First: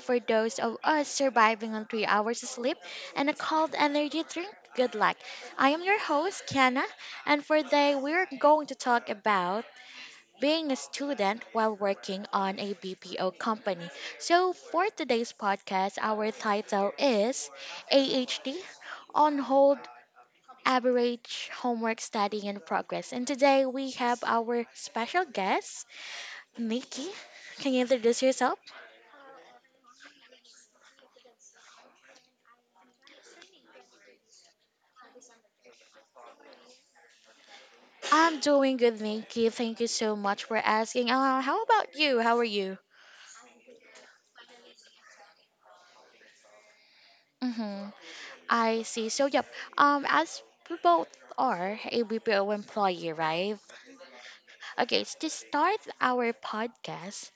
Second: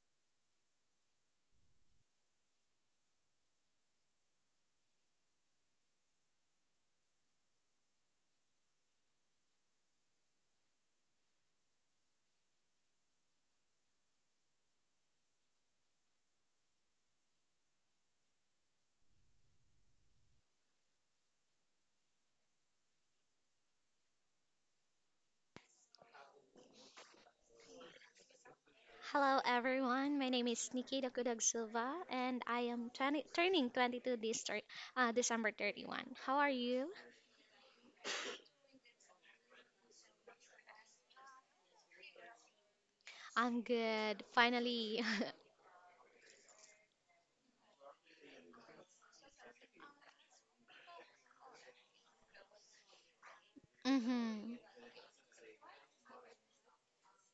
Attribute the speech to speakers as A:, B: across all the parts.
A: for those of us surviving on 3 hours of sleep and a cold energy drink, good luck. I am your host, Kiana, and for today we're going to talk about being a student while working on a BPO company. So, for today's podcast, our title is AHD on hold, average homework studying in progress. And today we have our special guest, Nikki. Can you introduce yourself?
B: Hello, everyone. My name is Nikita Kudag Silva, and I am 20, turning 22 this December 31. How are you?
A: I'm doing good, thank you. Thank you so much for asking. How about you? How are you?
B: I'm good. Finally.
A: Mm-hmm. I see. So, yep. As we both are a BPO employee, right?
B: Mm-hmm.
A: Okay, so to start our podcast,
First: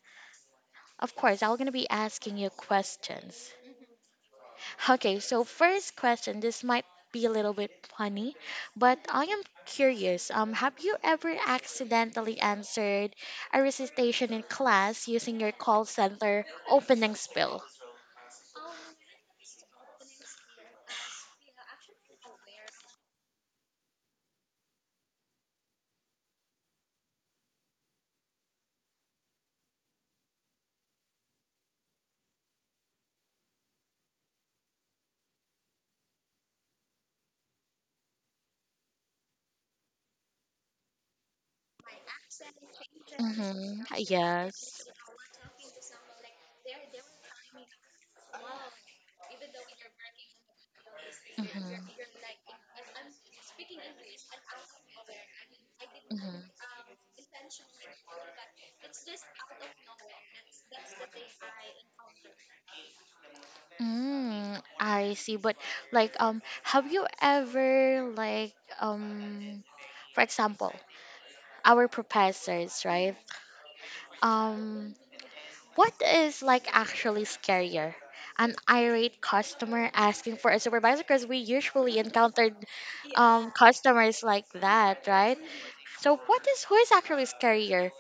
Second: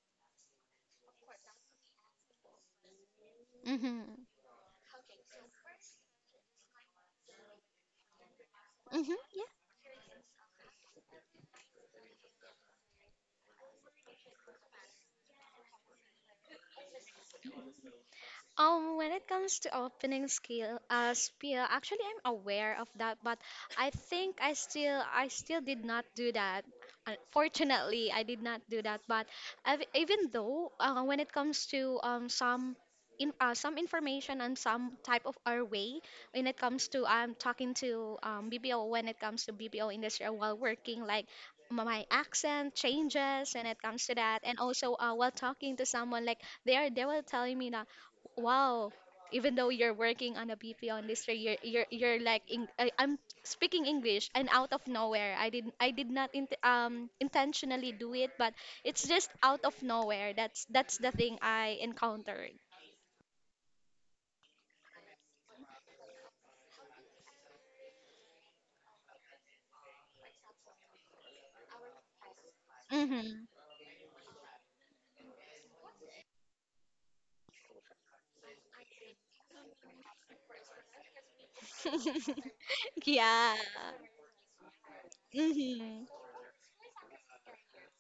A: of course, I'm gonna be asking you questions.
B: Mm-hmm.
A: Okay, so first question. This might be a little bit funny, but
B: Mm-hmm.
A: I am
B: Yeah.
A: curious. Have you ever accidentally answered a recitation in class using your call center opening spiel?
B: When it comes to opening skill, spiel, actually I'm aware of that, but I think I still did not do that. Unfortunately, I did not do that. But even though when it comes to some in some information and some type of our way when it comes to I'm talking to BPO, when it comes to BPO industry while working like my accent changes when it
A: Mm-hmm.
B: comes to that. And
A: Yes.
B: also while talking to someone, like they were telling me that wow, even though you're working on a BP on, you're
A: Mm-hmm.
B: like in, I'm speaking English and out of nowhere. I did not I did not int
A: Mm-hmm.
B: um intentionally do it, but it's just out of nowhere. That's the thing I encountered.
A: Mm, I see. But have you ever um, for example, our professors, right?
B: Mm-hmm.
A: Um, what is like actually scarier? An irate customer asking for a supervisor because we usually encountered
B: Yeah.
A: customers like that, right?
B: Mm-hmm.
A: So what is who is actually scarier?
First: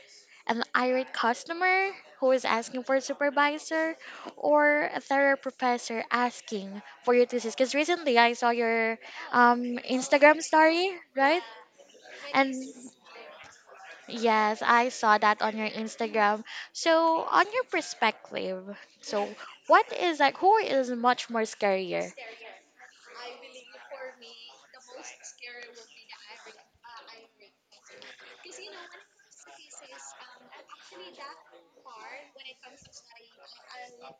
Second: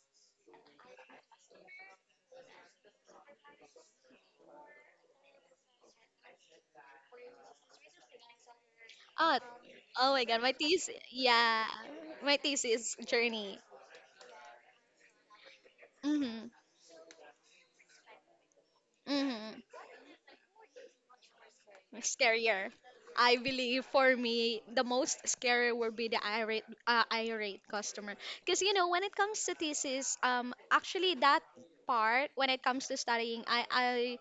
A: An irate customer who is asking for a supervisor, or a third professor asking for your thesis? Because recently I saw your
B: Oh, oh my God,
A: Instagram
B: my
A: story,
B: thesis.
A: right?
B: Yeah, my
A: And
B: thesis journey.
A: yes, I saw that on your Instagram.
B: Mm-hmm.
A: So, on your perspective, so
B: Mm-hmm.
A: what is like, who is much more scarier?
B: Scarier. I believe for me, the most scary would be the irate, irate customer. Because, you know, when it comes to thesis, actually that part, when it comes to studying, I,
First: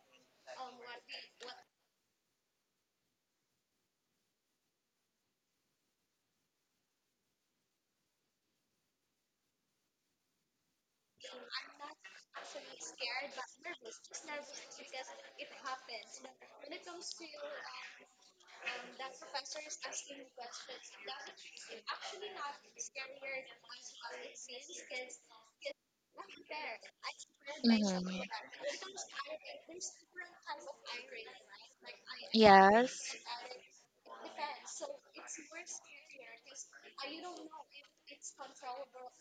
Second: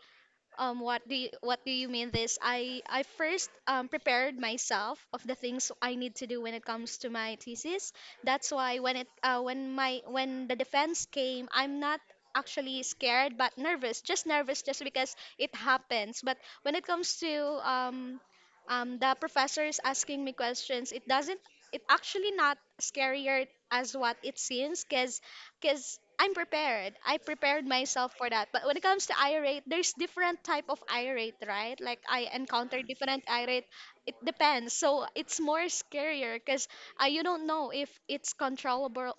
B: um, what do what do you mean this? I first prepared myself of the things I need to do when it comes to my thesis. That's why when it when my when the defense came, I'm not actually scared but nervous. Just nervous just because it happens. But when it comes to um, the professor is asking me questions, it doesn't, it actually not scarier as what it seems because I'm prepared. I prepared
A: Mhm.
B: myself for that. But when it comes to irate, there's different type of irate, right? Like I encounter
A: Yes.
B: different irate. It depends. So it's more scarier because you don't know if it's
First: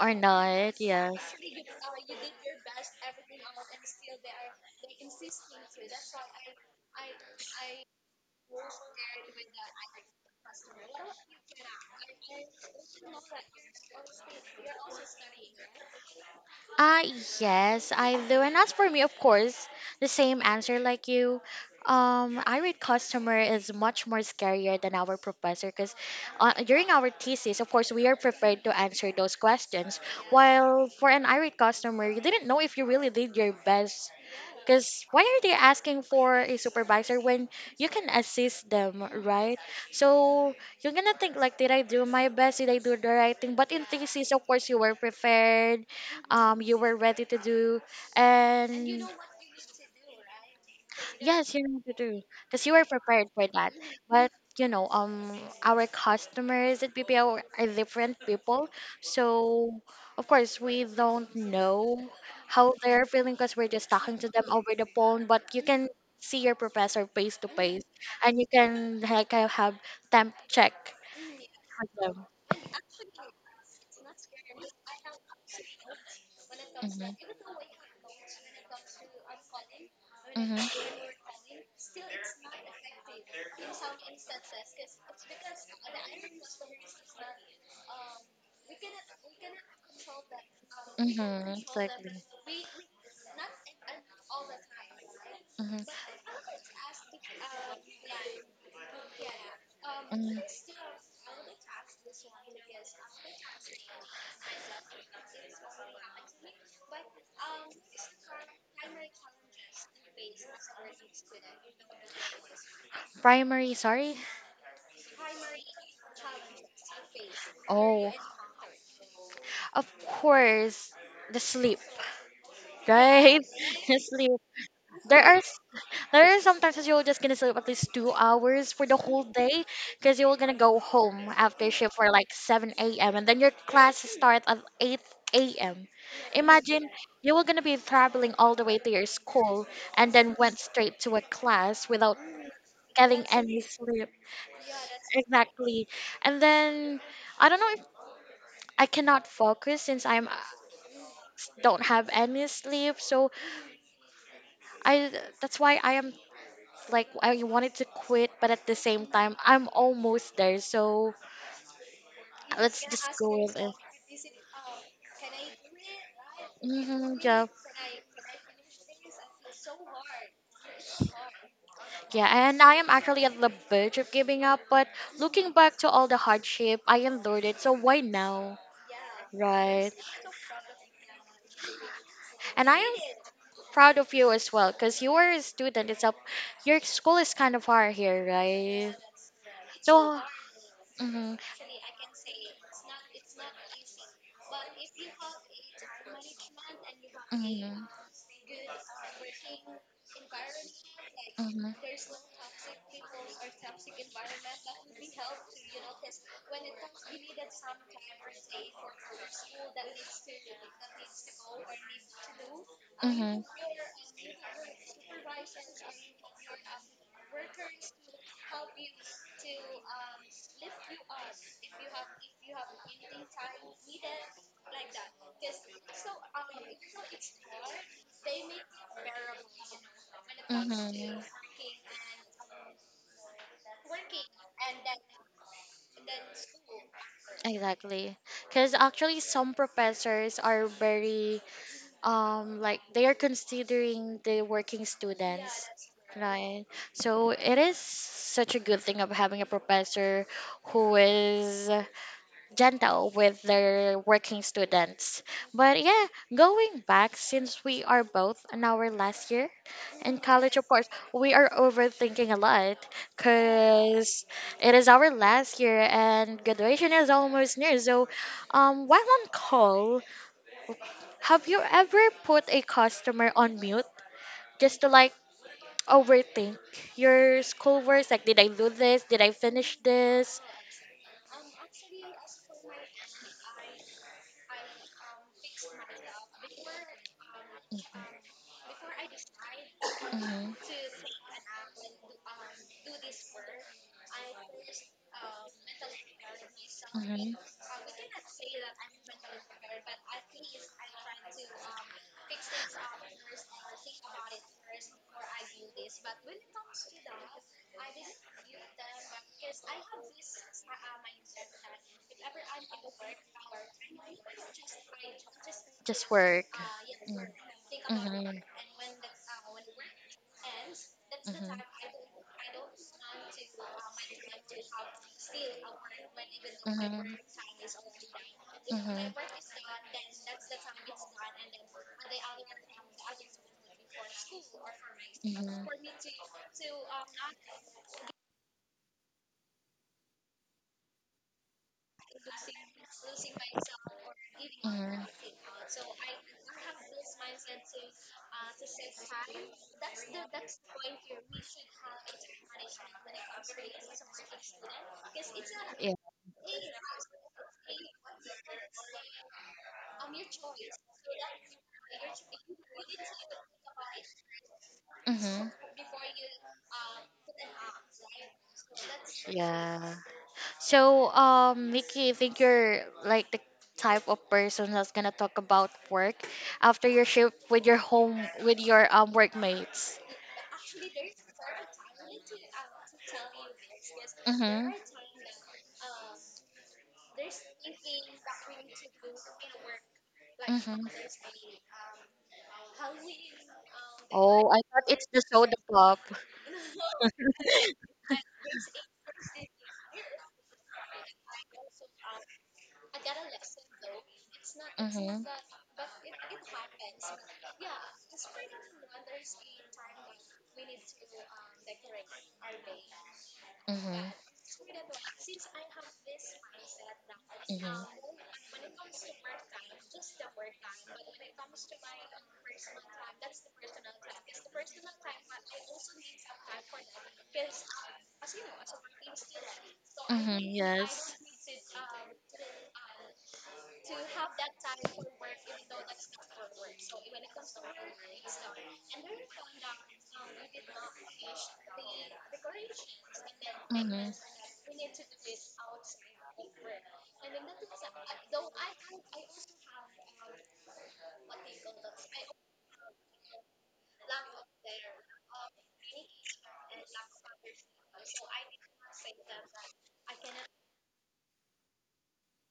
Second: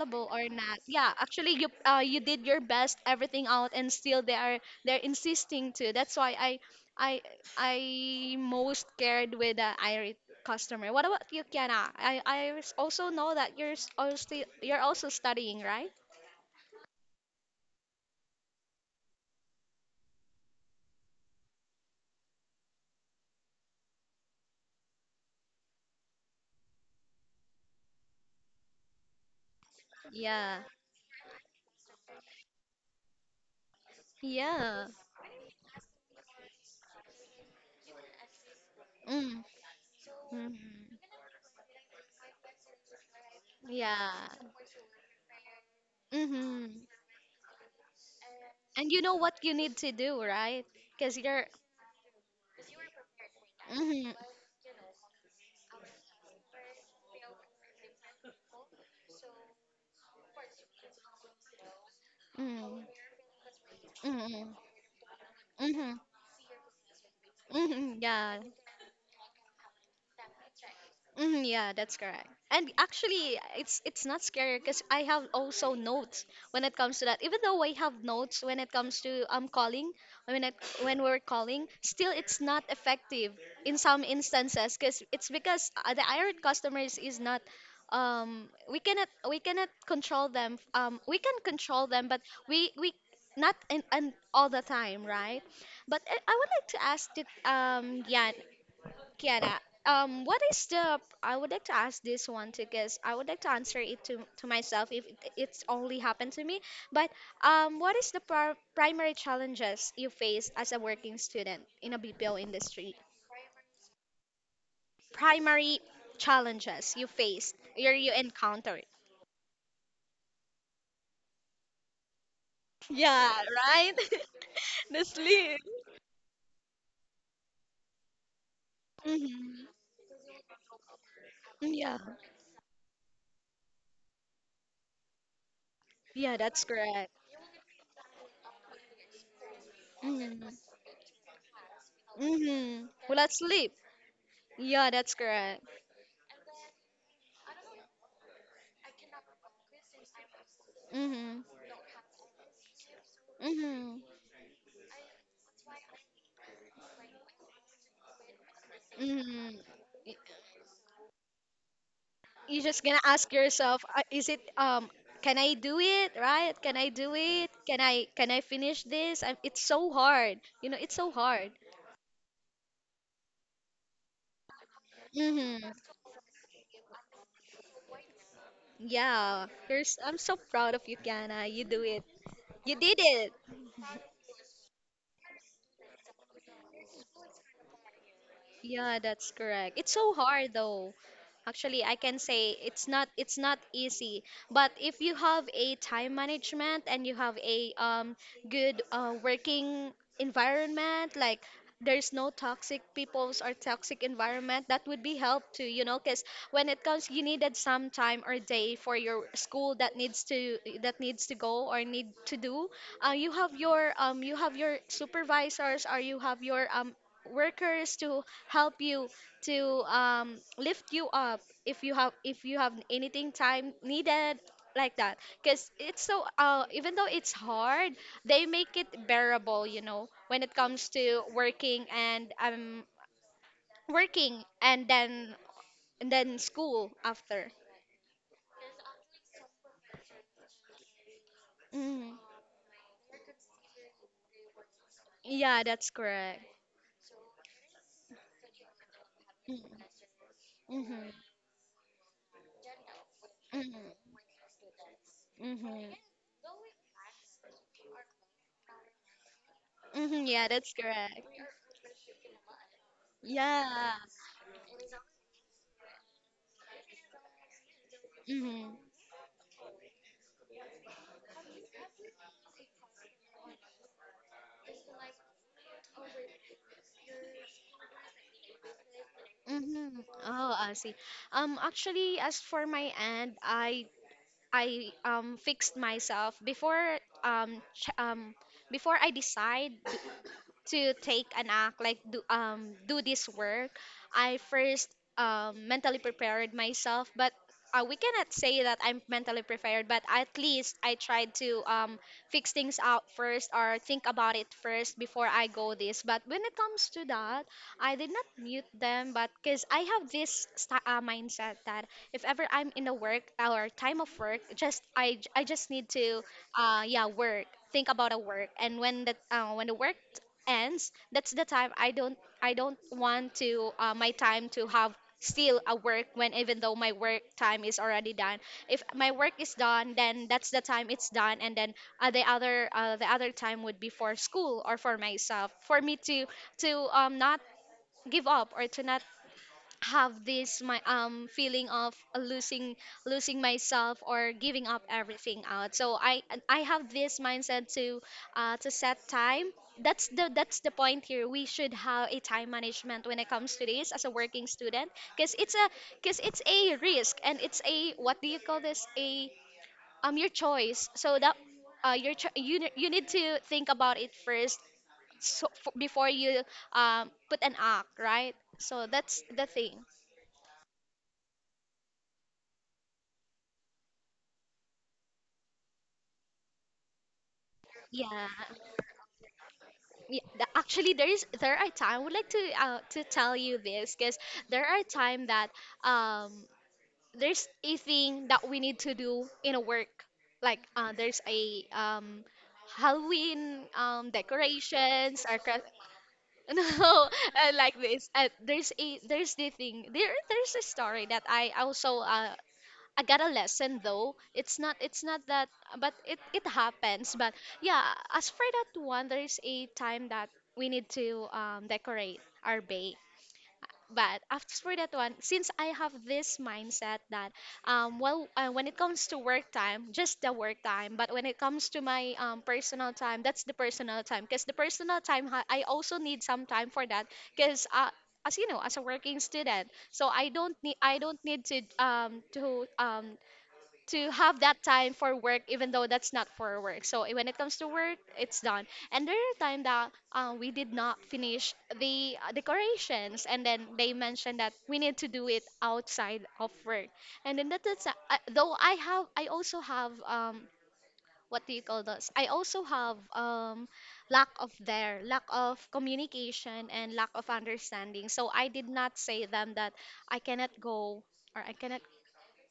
A: Or
B: or not.
A: not,
B: Yeah,
A: yeah.
B: actually, you did your best, everything out, and still they're insisting to. That's why I I most scared with the irate customer. What about you, Kiana? Also know that also you're also studying, right?
A: Uh, yes, I do. And as for me, of course, the same answer like you. Irate customer is much more scarier than our professor because during our thesis, of course, we are prepared to answer those questions.
B: Yeah.
A: While for an irate customer, you didn't know if you really did your best
B: Yeah.
A: because why are they asking for a supervisor when you can assist them,
B: Mm.
A: right?
B: Hmm.
A: So you're gonna think like, did I do my best? Did I do the right thing? But in
B: Yeah.
A: thesis, of course, you were prepared. You
B: Hmm.
A: were ready to do, and
B: And you know what you need to do, right? Because you're.
A: yes, you need to do because you are prepared for that.
B: Mm-hmm.
A: But you know, our customers at BPO are different people, so of course we don't know how
B: Mm-hmm.
A: they're feeling because we're just talking to them
B: Mm-hmm.
A: over the phone. But you can
B: Mm-hmm.
A: see your professor face to face,
B: Mm-hmm.
A: and
B: Yeah.
A: you can like have temp check
B: Mhm, yeah,
A: with
B: that's
A: them.
B: correct. And actually, it's not scary because I have also notes when it
A: Mhm.
B: comes to
A: Mhm.
B: that. Even though I have notes when it comes to calling, when it,
A: Mhm.
B: when we're calling, still it's not effective in some instances because it's because the irate customers is not we cannot control them. We can control them,
A: Exactly.
B: but we not in, and all the time, right?
A: Mhm.
B: But I would like to ask to, yeah, Kiara,
A: Mhm.
B: what is the? I would like to ask this one too, because I would like to answer it to myself if it's only happened to me. But what is the primary challenges you face as a working student in a BPO industry?
A: Primary, sorry.
B: Primary challenges you faced or you
A: Oh,
B: encountered?
A: of course, the sleep,
B: Yeah,
A: right?
B: right?
A: The sleep.
B: The
A: There are s-
B: sleep.
A: there are sometimes that you're just gonna sleep at least 2 hours for the whole day
B: Hmm.
A: because you're gonna go home after shift
B: Yeah,
A: for like 7 a.m. and then your class starts at 8 a.m.
B: yeah, that's
A: Imagine
B: correct.
A: you were gonna be traveling all the way to your school and then went
B: Mm-hmm.
A: straight to a class without
B: Mm-hmm. Will
A: getting
B: I
A: any
B: sleep?
A: sleep.
B: Yeah, that's correct.
A: Exactly, and then I don't know if I cannot focus since I'm
B: Mm-hmm.
A: don't have any sleep, so
B: Mm-hmm.
A: I that's why I am like I wanted to quit, but at the same time,
B: Mm,
A: I'm
B: y-
A: almost there. So
B: you're just
A: let's
B: gonna
A: just
B: ask
A: go with it.
B: yourself, is it can I do it, right? Can I do
A: Hmm, yeah.
B: it? Can I finish this? It's so hard. You know, it's so hard.
A: Yeah, and I am actually at the verge of giving up, but looking
B: Mhm.
A: back to all the hardship, I endured it, so why now?
B: Yeah.
A: Right.
B: Here's I'm so proud of you, Kiana. You do it.
A: And
B: You
A: I am
B: did it.
A: proud of you as well, because you are a student. It's up Your school is kind of far here, right?
B: Yeah, that's correct. It's so
A: So
B: hard though.
A: mhm.
B: Actually, I can say it's not easy. But if you have a time management and you have
A: Mhm.
B: a
A: Mhm.
B: good working environment, like there's no toxic peoples or toxic environment, that would be help too, you know, because when it comes you needed some time or day for your school that needs to go or need to do you have your supervisors or you have your workers to help you to lift you up if you have anything time needed like that, because it's so even though it's hard, they make it bearable, you know, when it comes
A: Mm-hmm.
B: to working and working, and then school after.
A: Exactly. Because actually, some professors are very,
B: Hmm.
A: like they are considering the working
B: Yeah,
A: students,
B: that's correct.
A: right? So it is such a good thing of having a
B: Mm-hmm.
A: professor who
B: Mm-hmm.
A: is gentle with their working students. But
B: Mm-hmm.
A: yeah, going back, since we are both in our last year in
B: Mm-hmm. Yeah,
A: college, of
B: that's
A: course,
B: correct.
A: we are overthinking a lot
B: Yeah.
A: because it is our last year and graduation is almost near. So,
B: Mm-hmm.
A: while on call, have you ever put a customer on mute just to like overthink your schoolwork? Like, did I do this? Did I finish
B: Mm-hmm.
A: this?
B: Oh, I see. Actually, as for my end, I fixed myself before ch before I decide to take an act, like do do this work. I first mentally prepared myself, but we cannot say that I'm mentally prepared, but at least I tried to fix things out first or think about it first before I go this. But when it comes to that, I did not mute them, but because I have this mindset that if ever I'm in a work or time of work, just I just need to
A: Work.
B: yeah, work, think about a work. And when the work
A: Hmm.
B: ends, that's the time I don't want to my time to have still a work when even though my work time is already done. If my work is done, then that's the time it's done. And then the other time would be for school or for myself, for me to not give up or to not have this my feeling of losing myself or giving up everything out. So I have this mindset to set time. That's the point here, we should have a time management when it comes to this as a working student. Because it's a risk, and it's a what do you call this a your choice. So that your cho- you ne- you need to think about it first. So,
A: Mhm.
B: before you put an act, right? So that's
A: Yeah. Mhm.
B: the thing.
A: Yeah. So, Mickey, I think you're like the type of person that's gonna talk about work after your shift with your home
B: Yeah,
A: with your workmates.
B: yeah. Actually, there are time. I would like to tell you this because there
A: Mm-hmm.
B: are time that um there's a thing that we need to do in a work. Like
A: Mm-hmm.
B: there's a Halloween
A: Oh, I thought it's the
B: decorations or
A: soda pop.
B: no like this. There's the thing there, there's a story that I also I got a lesson though. It's not
A: Mm-hmm.
B: that, but it happens. But yeah, as for that one, there is a time that we need to decorate our bake.
A: Mhm. Mhm.
B: But after for that one, since I have this mindset that when it comes to work time, just the work time. But when it comes to my personal time, that's the personal time, because the personal time I also need some time for that, because as you know, as a working student, so I don't need to have that time for work even though that's not for work. So when it comes to work, it's done. And there are time that we did not finish the decorations, and then they mentioned that we need to do it outside of work. And then that's though I also have what do you call this I also have lack of there lack of communication and lack of understanding, so I did not say them that I cannot go, or I cannot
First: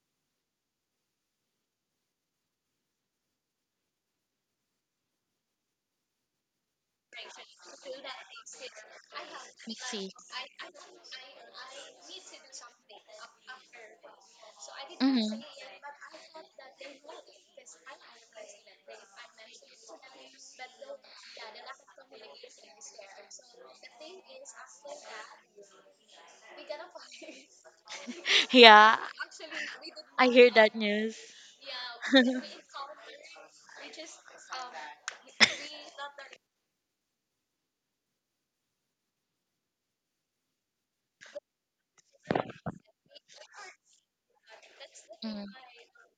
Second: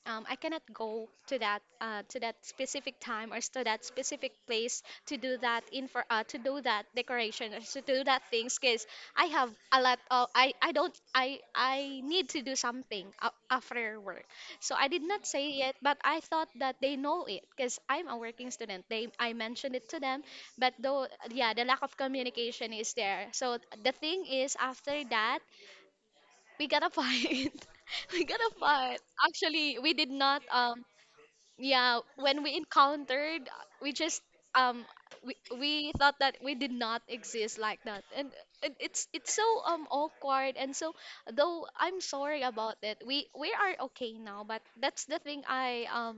B: I cannot go to that specific time to that specific place to do that in for to do that decoration or to do that things, because I have
A: I
B: a lot
A: see.
B: of I don't I need to do something after work. So I did not
A: Mm-hmm.
B: say it, but I thought that they know it because I'm a working student. They I mentioned it to them, but though yeah, the lack of communication is there. So the thing is after that, we gotta fight. We gotta
A: Yeah,
B: fight. Actually, we did
A: I
B: not.
A: hear that news.
B: Yeah, when we encountered, we just um, we thought that we did not exist like that, and it's so awkward. And so, though I'm sorry about it, we are okay now. But that's the thing
A: Mm.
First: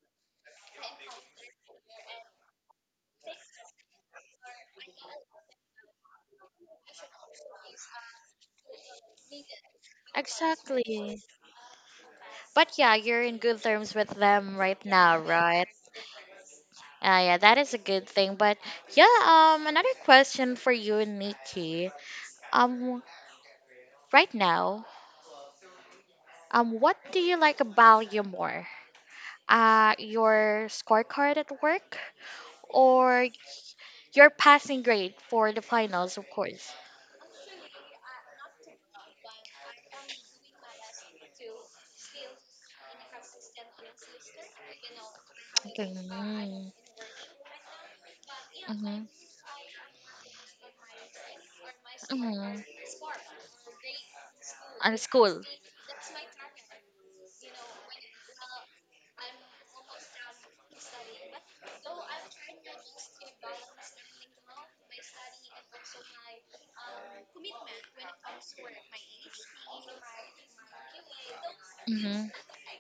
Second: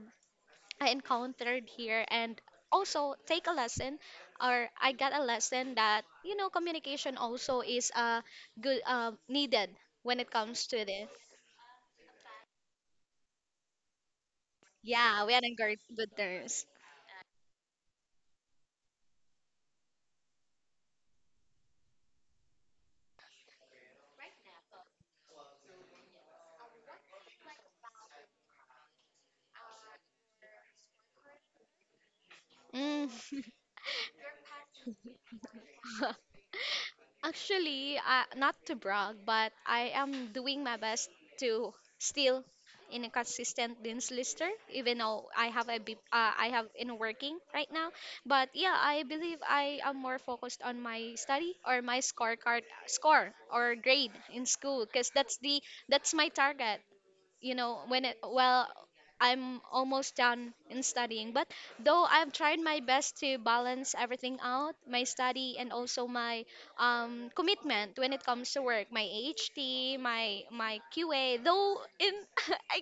B: I encountered here, and also take a lesson, or I got a lesson that you know communication also is good needed when it comes
A: Exactly.
B: to this.
A: But yeah, you're in good terms with them right now,
B: Yeah, we are in
A: right?
B: good terms.
A: Yeah, that is a good thing. But yeah, another question for you, Nikki. Um, right now, what do you like about you more? Your scorecard at work
B: Mm.
A: or your passing grade for the finals, of course.
B: Actually, not to brag, but I am doing my best to still in a consistent dance lister, even though
A: Okay.
B: I have
A: Mm.
B: in working right now. But yeah, I
A: Mhm.
B: believe I am more focused on my study or my scorecard
A: Mhm.
B: score or grade in school,
A: And
B: because that's
A: school.
B: the that's my target. You know when it well, I'm almost done in studying, but though I've tried my best to balance everything out, my study and also my commitment when it comes to work, my ht my qa though in
A: Hmm.
B: I,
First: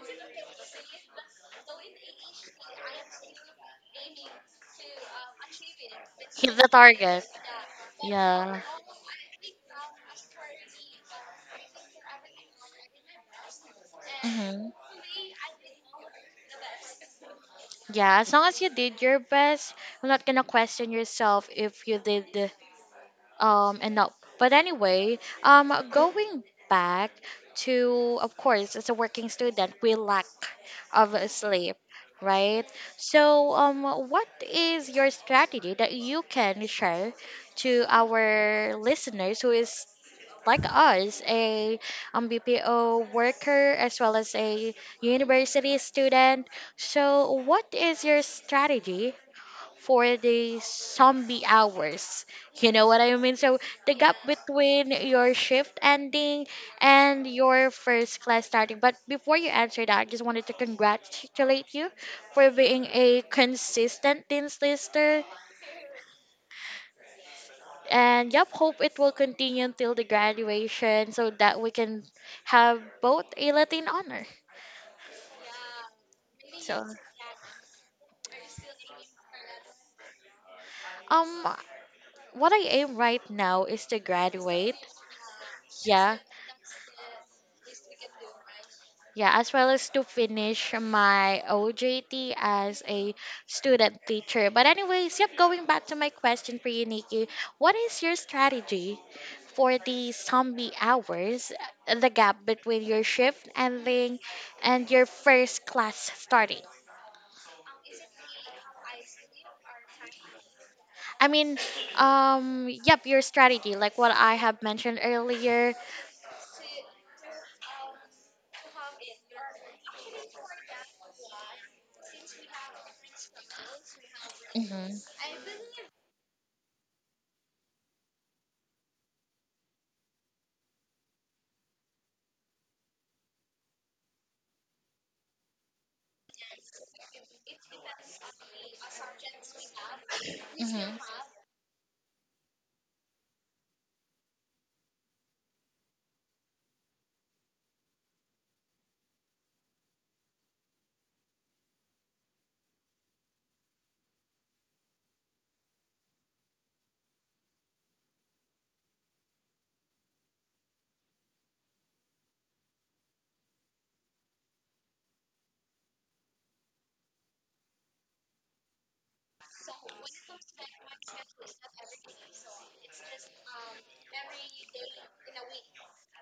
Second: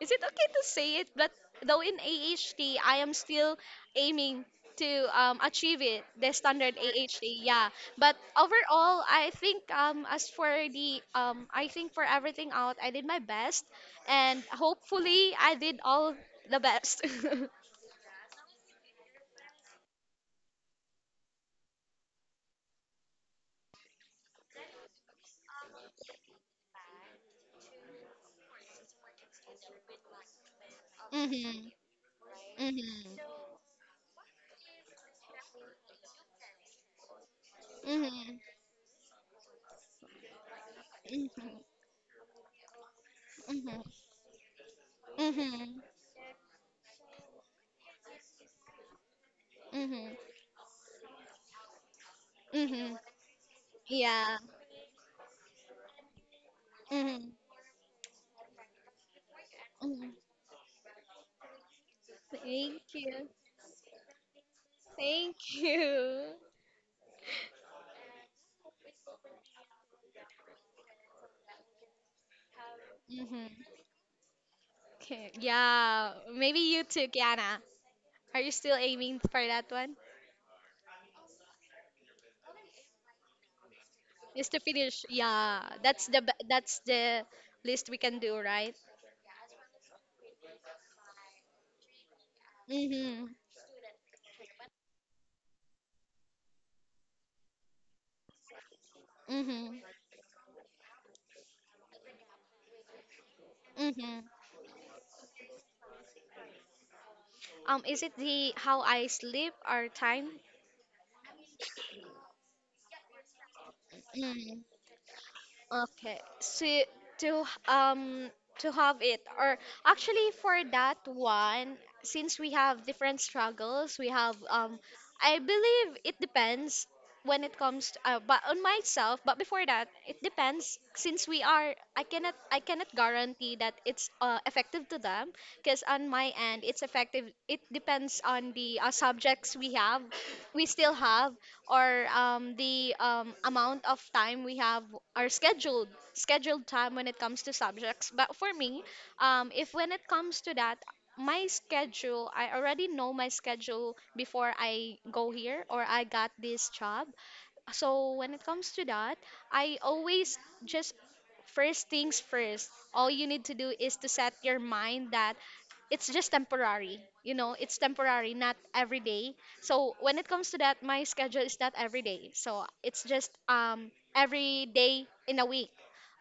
B: is it okay to say it? But though in AHT, I am still aiming to achieve it, the
A: Hit the
B: standard
A: target.
B: AHT. Yeah. But
A: Yeah.
B: overall, I think as for the I think for everything out, I did my best, and
A: Hmm.
B: hopefully, I did all the best.
A: Yeah, as long as you did your best, I'm not gonna question yourself if you did and no, but anyway, um, going back to, of course, as a working student we lack of a
B: Mhm.
A: sleep, right?
B: Mhm.
A: So what is your strategy that you can share to our
B: Mhm.
A: listeners who is like us,
B: Mhm.
A: a bpo worker as well as a
B: Mhm.
A: university
B: Mhm.
A: student, so what is your strategy
B: Mhm.
A: for the zombie hours? You know
B: Mhm.
A: what I mean? So the gap
B: Yeah.
A: between your shift ending and
B: Mhm.
A: your first class starting. But before you answer that, I
B: Mhm.
A: just wanted to congratulate you for
B: Thank
A: being a
B: you.
A: consistent Dean's Lister.
B: Thank you.
A: And yep, hope it will continue until the graduation so that we can have both
B: Mhm.
A: a Latin honor.
B: Okay. Yeah. Maybe you
A: So,
B: too, Kiana. Are you still aiming for that one?
A: um, what I aim right now is to
B: Is to
A: graduate.
B: finish. Yeah. That's
A: Yeah.
B: the be- that's the list we can do, right?
A: Yeah, as well as to finish my OJT as a
B: Mhm.
A: student teacher. But anyways, yep, going back to my question for you, Nikki, what is your strategy for
B: Mhm.
A: the zombie hours, the gap between your shift ending
B: Mhm.
A: and your first class starting?
B: Is it the how I sleep or time?
A: I mean, yep, your strategy, like what I have
B: Mm.
A: mentioned earlier.
B: Okay, so to um to have it, or actually for that one, since we have different struggles, we have um,
A: Mm-hmm,
B: I believe it depends when it comes to, but on myself. But before that, it depends, since we are, I cannot guarantee that it's effective to them, because on my end it's effective. It depends on the subjects we have, we still
A: mm-hmm,
B: have, or the amount of time we have, our scheduled time when it comes to subjects. But for me, if when it comes to that, my schedule, I already know my schedule before I go here or I got this job. So when it comes to that, I always just first things first. All you need to do is to set your mind that it's just temporary. You know, it's temporary, not every day. So when it comes to that, my schedule is not every day. So it's just um, every day in a week,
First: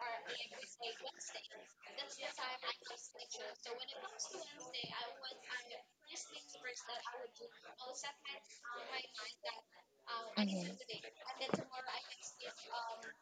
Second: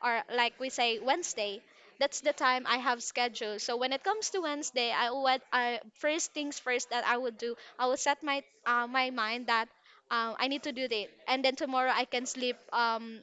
B: or like we say Wednesday. That's the time I have schedule. So when it comes to Wednesday, I would I first things first, that I would do, I would set my my mind that I need
A: mm-hmm.
B: to do that, and then tomorrow I can sleep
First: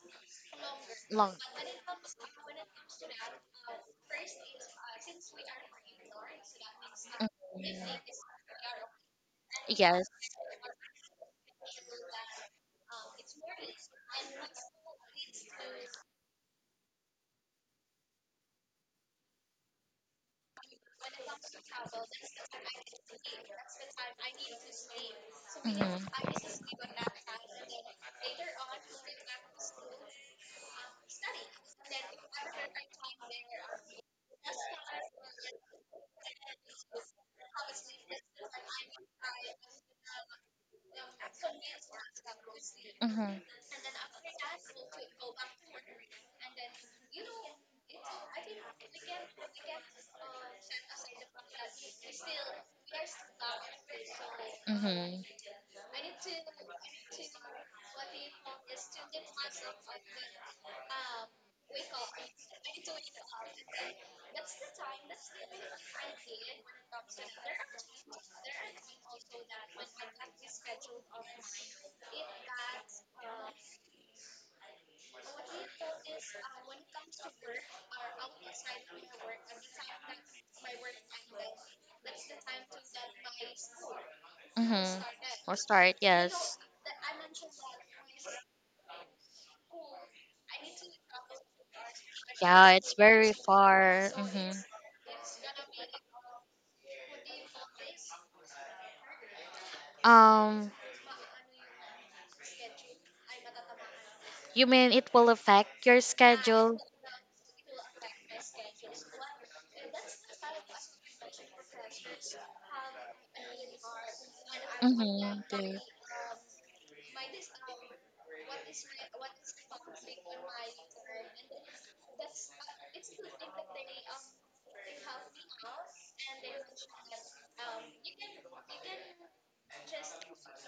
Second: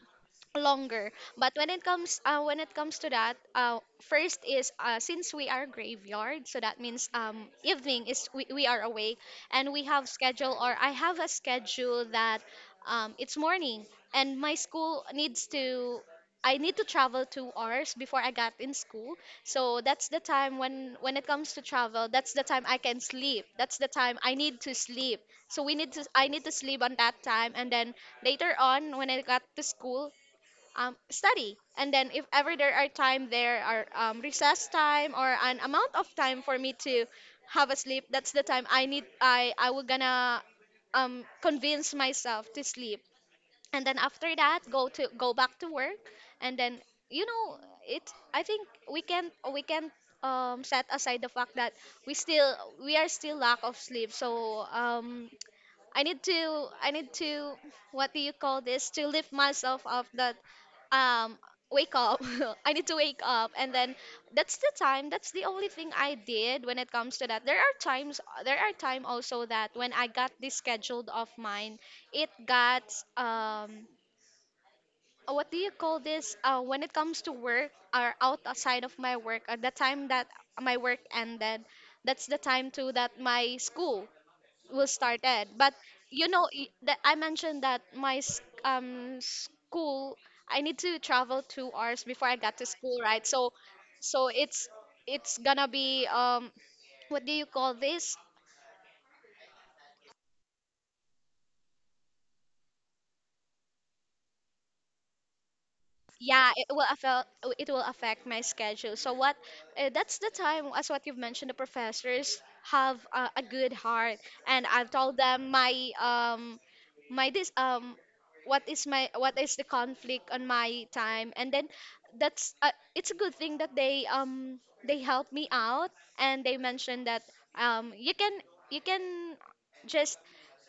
B: longer.
A: Long.
B: But when it comes to that, first is since we are graveyard, so that means um,
A: Mhm.
B: evening is we are awake, and we have
A: Yes.
B: schedule, or I have a schedule that it's morning, and my school needs to, I need to travel 2 hours before I got in school. So that's the time, when it comes to travel, that's the time I can sleep. That's the time I need to sleep. So we need to
A: Mhm.
B: I need to sleep on that time, and then later on when I got to school, study, and then if ever there are time, there are recess time or an amount of time for me to have a sleep, that's the time I need I will gonna convince myself to sleep,
A: Mhm.
B: and then after that go back to work, and then you know, it, I think we can set aside the fact that we still we are still lack of sleep. So
A: Mhm.
B: I need to, what do you call this, to lift myself up that um wake up I need to wake up, and then that's the time, that's the only thing I did when it comes to that. There are times, there are time also, that when I got this scheduled of mine, it got um what do you call this, uh, when it comes to work, or outside of my work, at the time that my work ended, that's the time too that my school will
A: Mhm.
B: start it.
A: We'll
B: But
A: start.
B: you know,
A: Yes.
B: y- that I mentioned that my s- um, school, I need to travel 2 hours before I got to
A: Yeah, it's
B: school, right?
A: very
B: So
A: far.
B: so
A: Mhm.
B: it's gonna be um, what do you call this?
A: Um, you mean it will affect your
B: Yeah,
A: schedule?
B: it will affect my schedule. So what, that's the time, as what you've mentioned, the professors have a good heart, and I've told
A: Mm-hmm.
B: them
A: Dude.
B: my my this what is my, what is the conflict on my time, and then that's it's a good thing that they help me out, and they mentioned that um, you can just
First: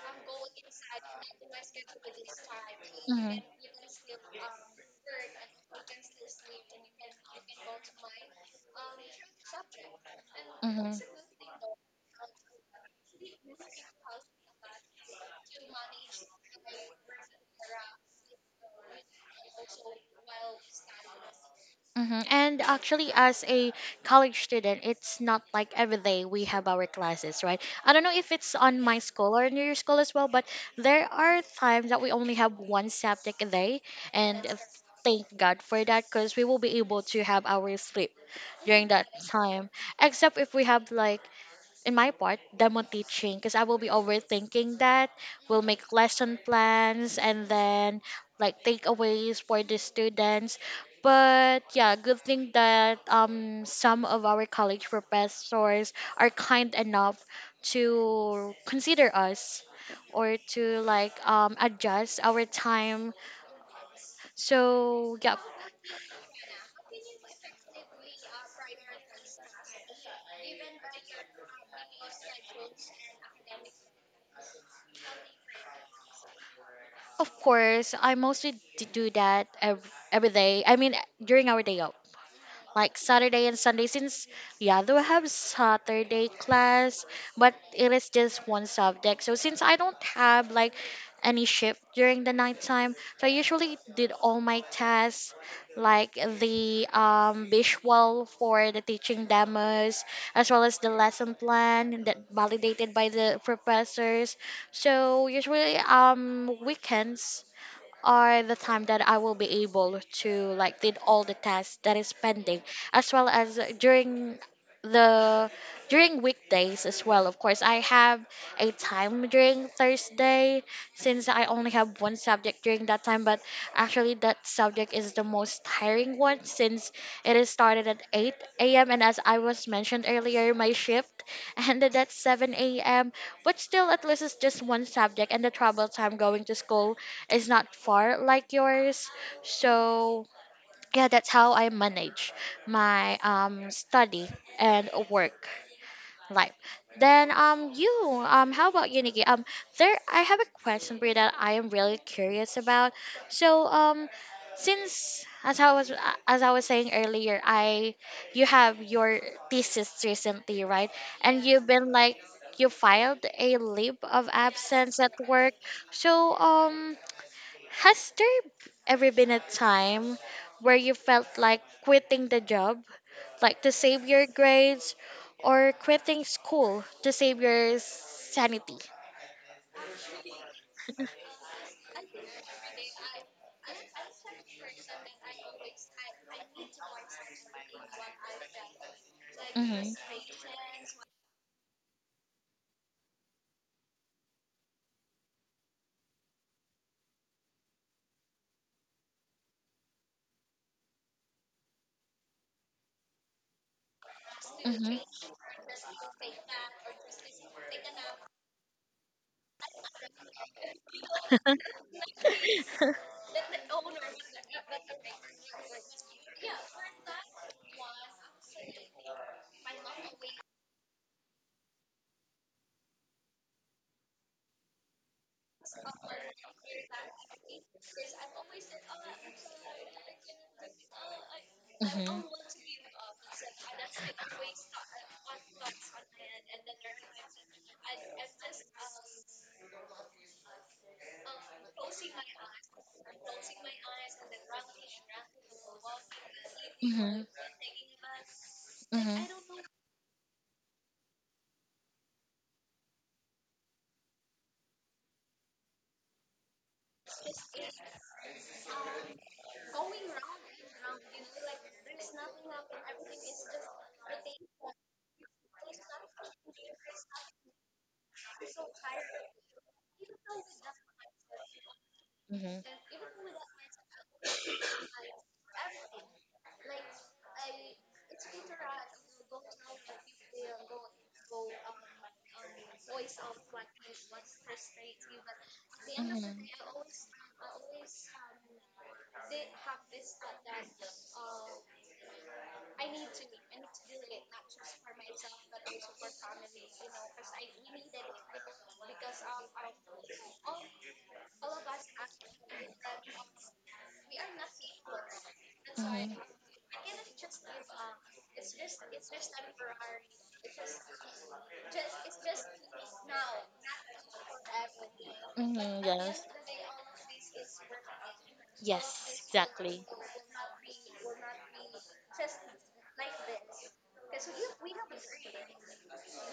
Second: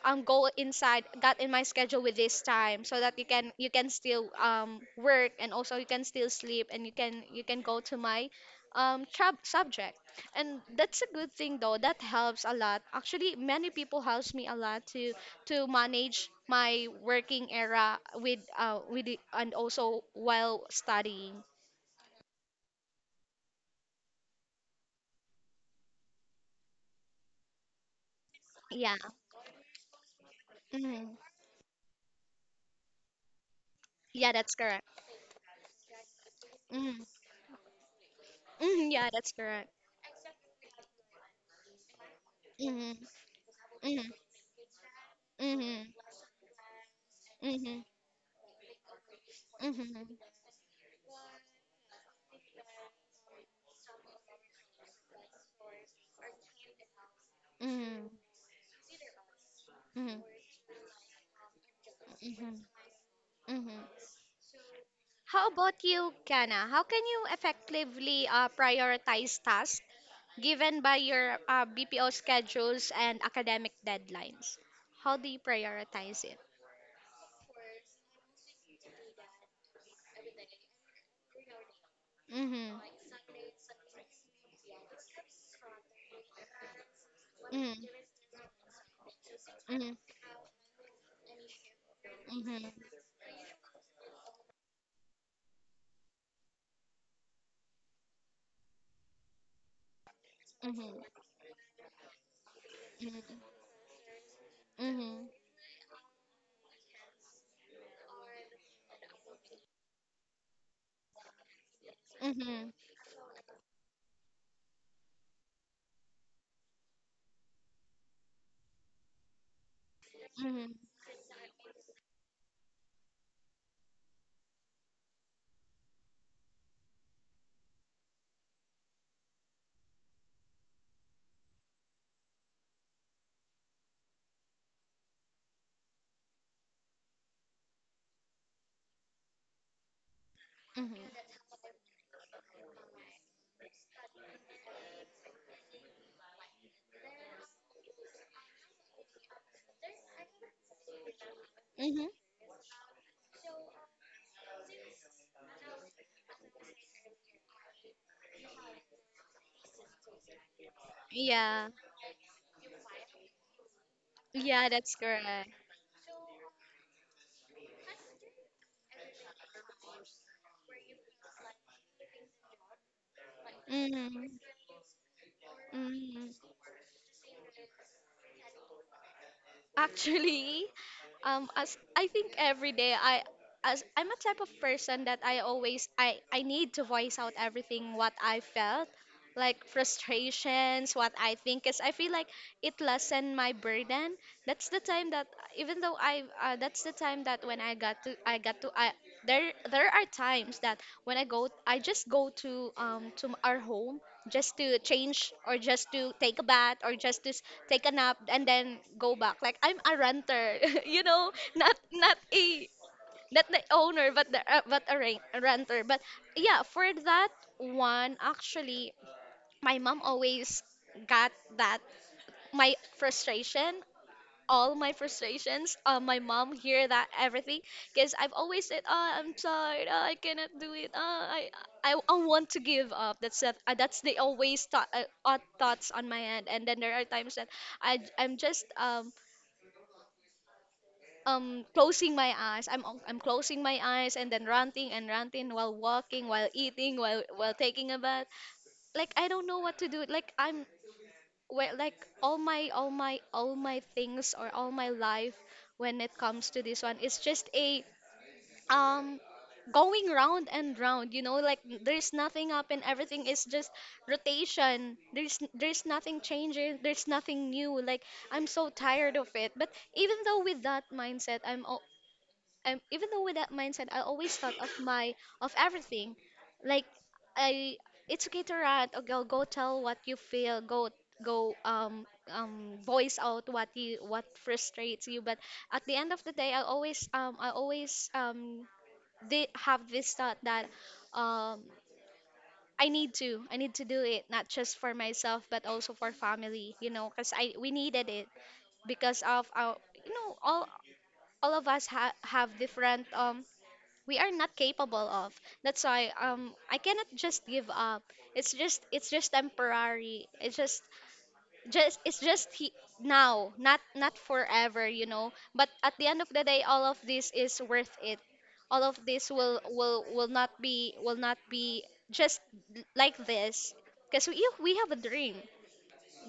B: go inside, got in my schedule with this time, so that you can, you can still um, work, and also you can still sleep, and you can go to my trab subject. And
A: Mm-hmm. Mm-hmm.
B: that's a good thing, though, that helps a lot. Actually, many people helps me a lot to manage my working era with the, and also while studying.
A: Hmm. And actually, as a college student, it's not like every day we have our classes, right? I don't know if it's on
B: Yeah.
A: my school or in your school as well, but there
B: Hmm.
A: are times that we only have one subject a day,
B: Yeah,
A: and
B: that's correct.
A: thank God for that because we will be able
B: Hmm.
A: to have our sleep during
B: Hmm.
A: that
B: Yeah, that's correct.
A: time. Except if we have like in my part, demo
B: Hmm.
A: teaching, because I will be
B: Hmm.
A: overthinking that. We'll
B: Hmm.
A: make lesson plans and
B: Hmm.
A: then like takeaways for the
B: Hmm.
A: students. But yeah, good thing that some of our college professors are kind enough
B: Mhm,
A: to consider us
B: mhm,
A: or to like adjust our
B: mhm,
A: time.
B: mhm.
A: So yeah,
B: How about you, Kana? How can you effectively prioritize tasks given by your BPO schedules and academic deadlines? How do you prioritize it?
A: of course, do that every day. I mean, during our day off
B: Mhm,
A: like Saturday and Sunday, since yeah, do have Saturday class, but
B: mhm,
A: it is just one subject. So since I
B: mhm,
A: don't have like any shift during the
B: mhm,
A: nighttime, so I usually did all my tasks like the visual for the teaching demos as well as
B: mhm,
A: the lesson plan that validated by the professors.
B: mhm,
A: So
B: mhm,
A: usually weekends are the time that I will be able to like did all the tasks that is pending
B: mhm,
A: as well as during the during weekdays as well, of course I have a time during Thursday
B: mhm,
A: since I only have one subject during that time, but actually that subject is the most tiring one since it is started at 8 a.m and as I was mentioned earlier my shift ended at 7 a.m, but still at least it's just one subject and the travel time going to school is not far like yours. So yeah, that's how I manage my study and work life. Then you how about you, Nikki? There I have a question for you that I am really
B: mhm.
A: curious about. So since as I was saying earlier, I you have your thesis recently, right? And you've
B: Yeah,
A: been like you filed a leave of
B: yeah, that's
A: absence at
B: correct.
A: work. So has there ever been a time where you felt like quitting the job, like to save your
B: Mhm,
A: grades, or quitting
B: mhm,
A: school to save your sanity?
B: Actually, as I think every day I as I'm a type of person that I always, I need to voice out everything what I felt, like
A: Mm-hmm.
B: frustrations, what I think, cause I feel like it lessened my burden. That's the time that even though I that's the time that when I got to I got to I there there are times that when I go, I just go to our home, just to
A: Mm-hmm.
B: change or just to take a bath or just to s- take a nap and then go back, like I'm a renter you know, not a, not the owner, but the but a rent, a renter. But yeah, for that one, actually, my mom always got that, my frustration, all my frustrations. My mom hear that everything, because I've always said, "Ah, I'm tired. Ah, I cannot do it. Ah, I
A: Mm-hmm.
B: want to give up." That's that. That's the always thought odd thoughts on my end. And then there are times that I'm just closing my eyes. I'm closing my eyes and then ranting and ranting while walking, while eating,
A: Mhm.
B: while taking a bath.
A: Mhm.
B: Like
A: Mhm.
B: I don't know what to do. Like I'm where, like, all my things or all my life, when it comes to this one, it's just a um going round and round, you know, like there's nothing up and everything is just rotation. There's nothing changing, there's nothing new, like I'm so tired of it. But even though with that mindset, even though with that mindset, I always thought of my of everything. Like I, it's okay to rant. Or go, go tell what you feel. Go go voice out what you, what frustrates you. But at the end of the day, I always did have this thought that um, I need to. I need to do it, not just for myself, but also for family. You know, cuz I we needed it because of our, you know, all of us ha- have different um, we are not capable of.
A: Mhm.
B: That's why
A: Mhm.
B: um, I cannot just give up. It's just temporary. It's just it's just he, now, not not forever, you know. But
A: Hmm,
B: at the
A: yes.
B: end of the day, all of this is worth it. All
A: Yes,
B: of this
A: exactly.
B: will not be, will not be just like this, because we have a dream,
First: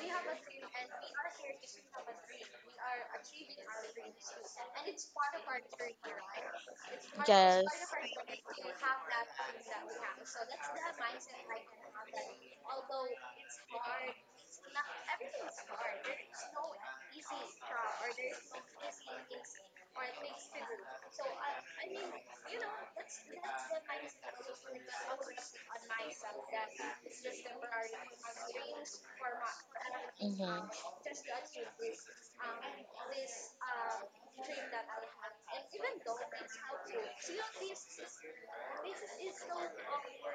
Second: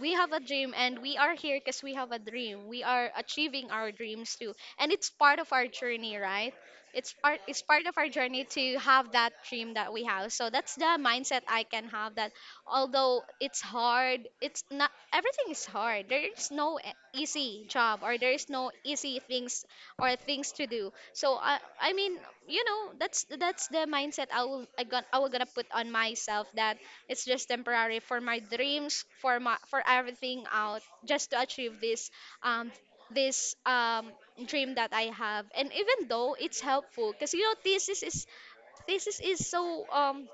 B: we have a dream, and we are here because we have a dream. We are achieving our dreams too. And it's part of our journey, right? It's part, it's
A: Yes.
B: part of our journey to have that dream that we have. So that's the mindset I can have, that although it's hard, it's not everything is hard. There is no e- easy job, or there is no easy things or things to do. So I mean, you know, that's the mindset I will I got I will gonna put on myself, that it's just temporary for my dreams, for my, for everything out, just to achieve this um this um dream that I have. And even though it's helpful, because you know thesis is so um,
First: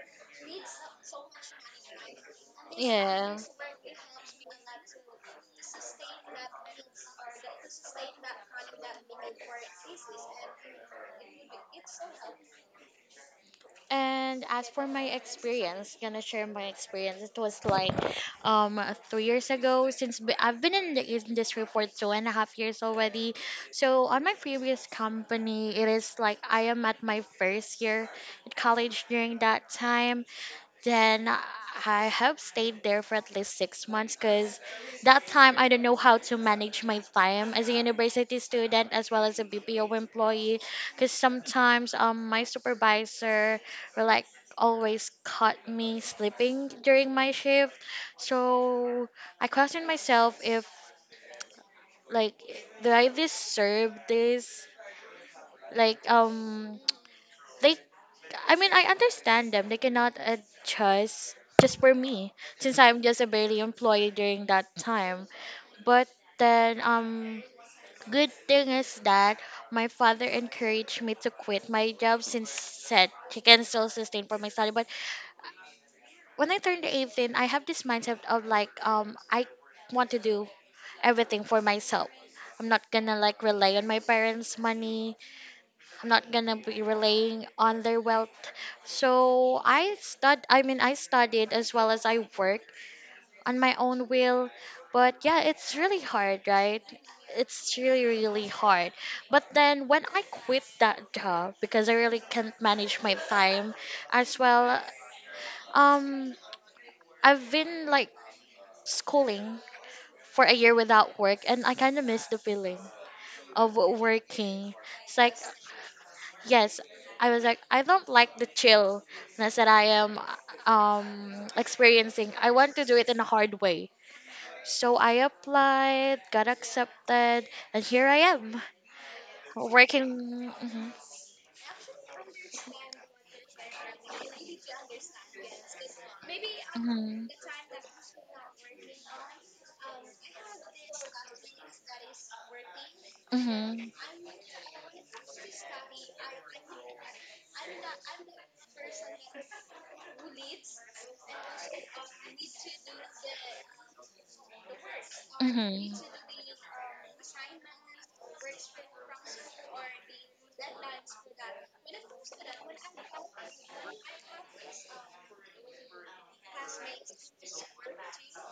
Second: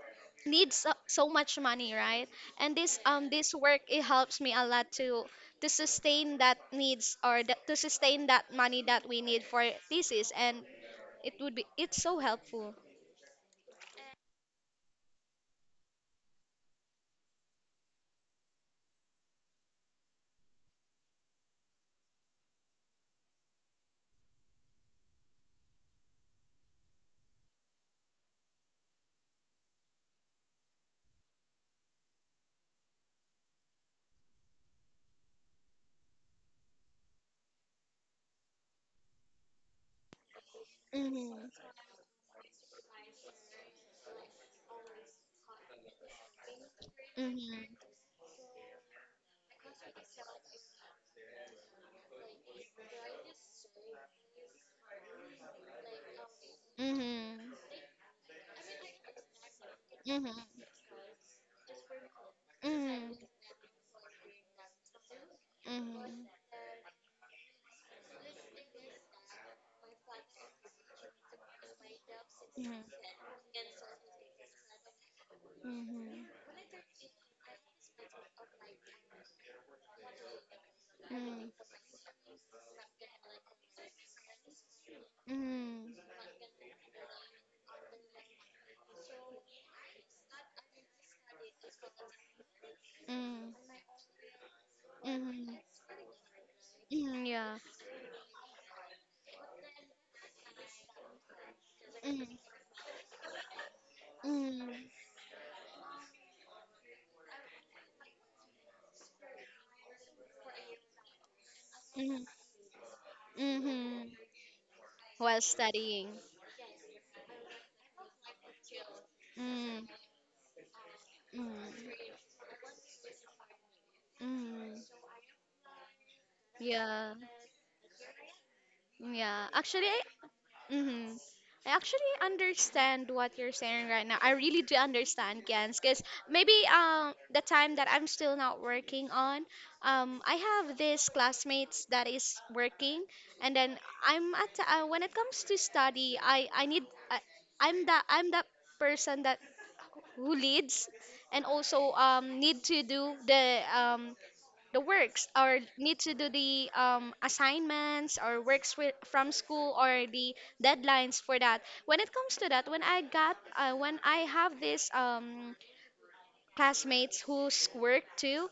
B: needs so, so much money, right? And this um,
A: Yeah.
B: this work, it helps me a lot to sustain that needs, or the, to sustain that money that we need for thesis, and it would be, it's so helpful.
A: And as for my experience, gonna share my experience. It was like um 3 years ago since I've been in the industry for two and a half years already. So on my previous company, it is like I am at my first year at college during that time. Then I have stayed there for at least 6 months because that time I don't know how to manage my time as a university student as well as a BPO employee because
B: Mhm.
A: sometimes my supervisor were like always caught me sleeping during my
B: Mhm.
A: shift. So I questioned myself if, like, do I deserve this? Like um
B: Mhm.
A: they I mean, I understand them. They cannot
B: Mhm.
A: adjust just for me since I'm
B: Mhm.
A: just a barely employee during that time. But
B: Mhm.
A: then good thing is that my father encouraged me to quit my job since
B: Mhm.
A: said she can still sustain for my study. But
B: Mhm.
A: when I turned 18, I have this mindset of I want to do everything
B: Mhm.
A: for myself. I'm not gonna, like, rely on my parents' money.
B: Mhm.
A: I'm not gonna be relying on their wealth. So I mean, I studied as well as I worked
B: Mhm.
A: on my own will. But yeah,
B: Mhm.
A: it's really hard, right?
B: Mhm. Yeah.
A: It's really, really hard. But then when I quit that job because I really
B: Mhm.
A: can't manage my time as well.
B: Mhm.
A: Um, I've been, like, schooling for a year without work, and I kind of
B: Mhm.
A: miss the feeling of
B: Mhm.
A: working. It's like,
B: While studying.
A: yes, I was like, I don't like the chillness that I
B: Mm.
A: am
B: Mm.
A: experiencing. I want to do it in a hard way.
B: Mm.
A: So I applied, got
B: Yeah.
A: accepted, and here I am
B: Yeah. Actually, I
A: working. Mhm,
B: Mm-hmm. I actually understand what you're saying right now. I really do understand, Gens, because maybe
A: mhm.
B: the time that I'm still not working on, um, I have this classmates that is working, and then
A: Hmm.
B: I'm at when it comes to study, I need I, I'm that person that who leads and also need to do the um, the works or
A: Hmm.
B: need to do the assignments or from school or the deadlines for that when it comes to that when I got when I have this classmates whose work too.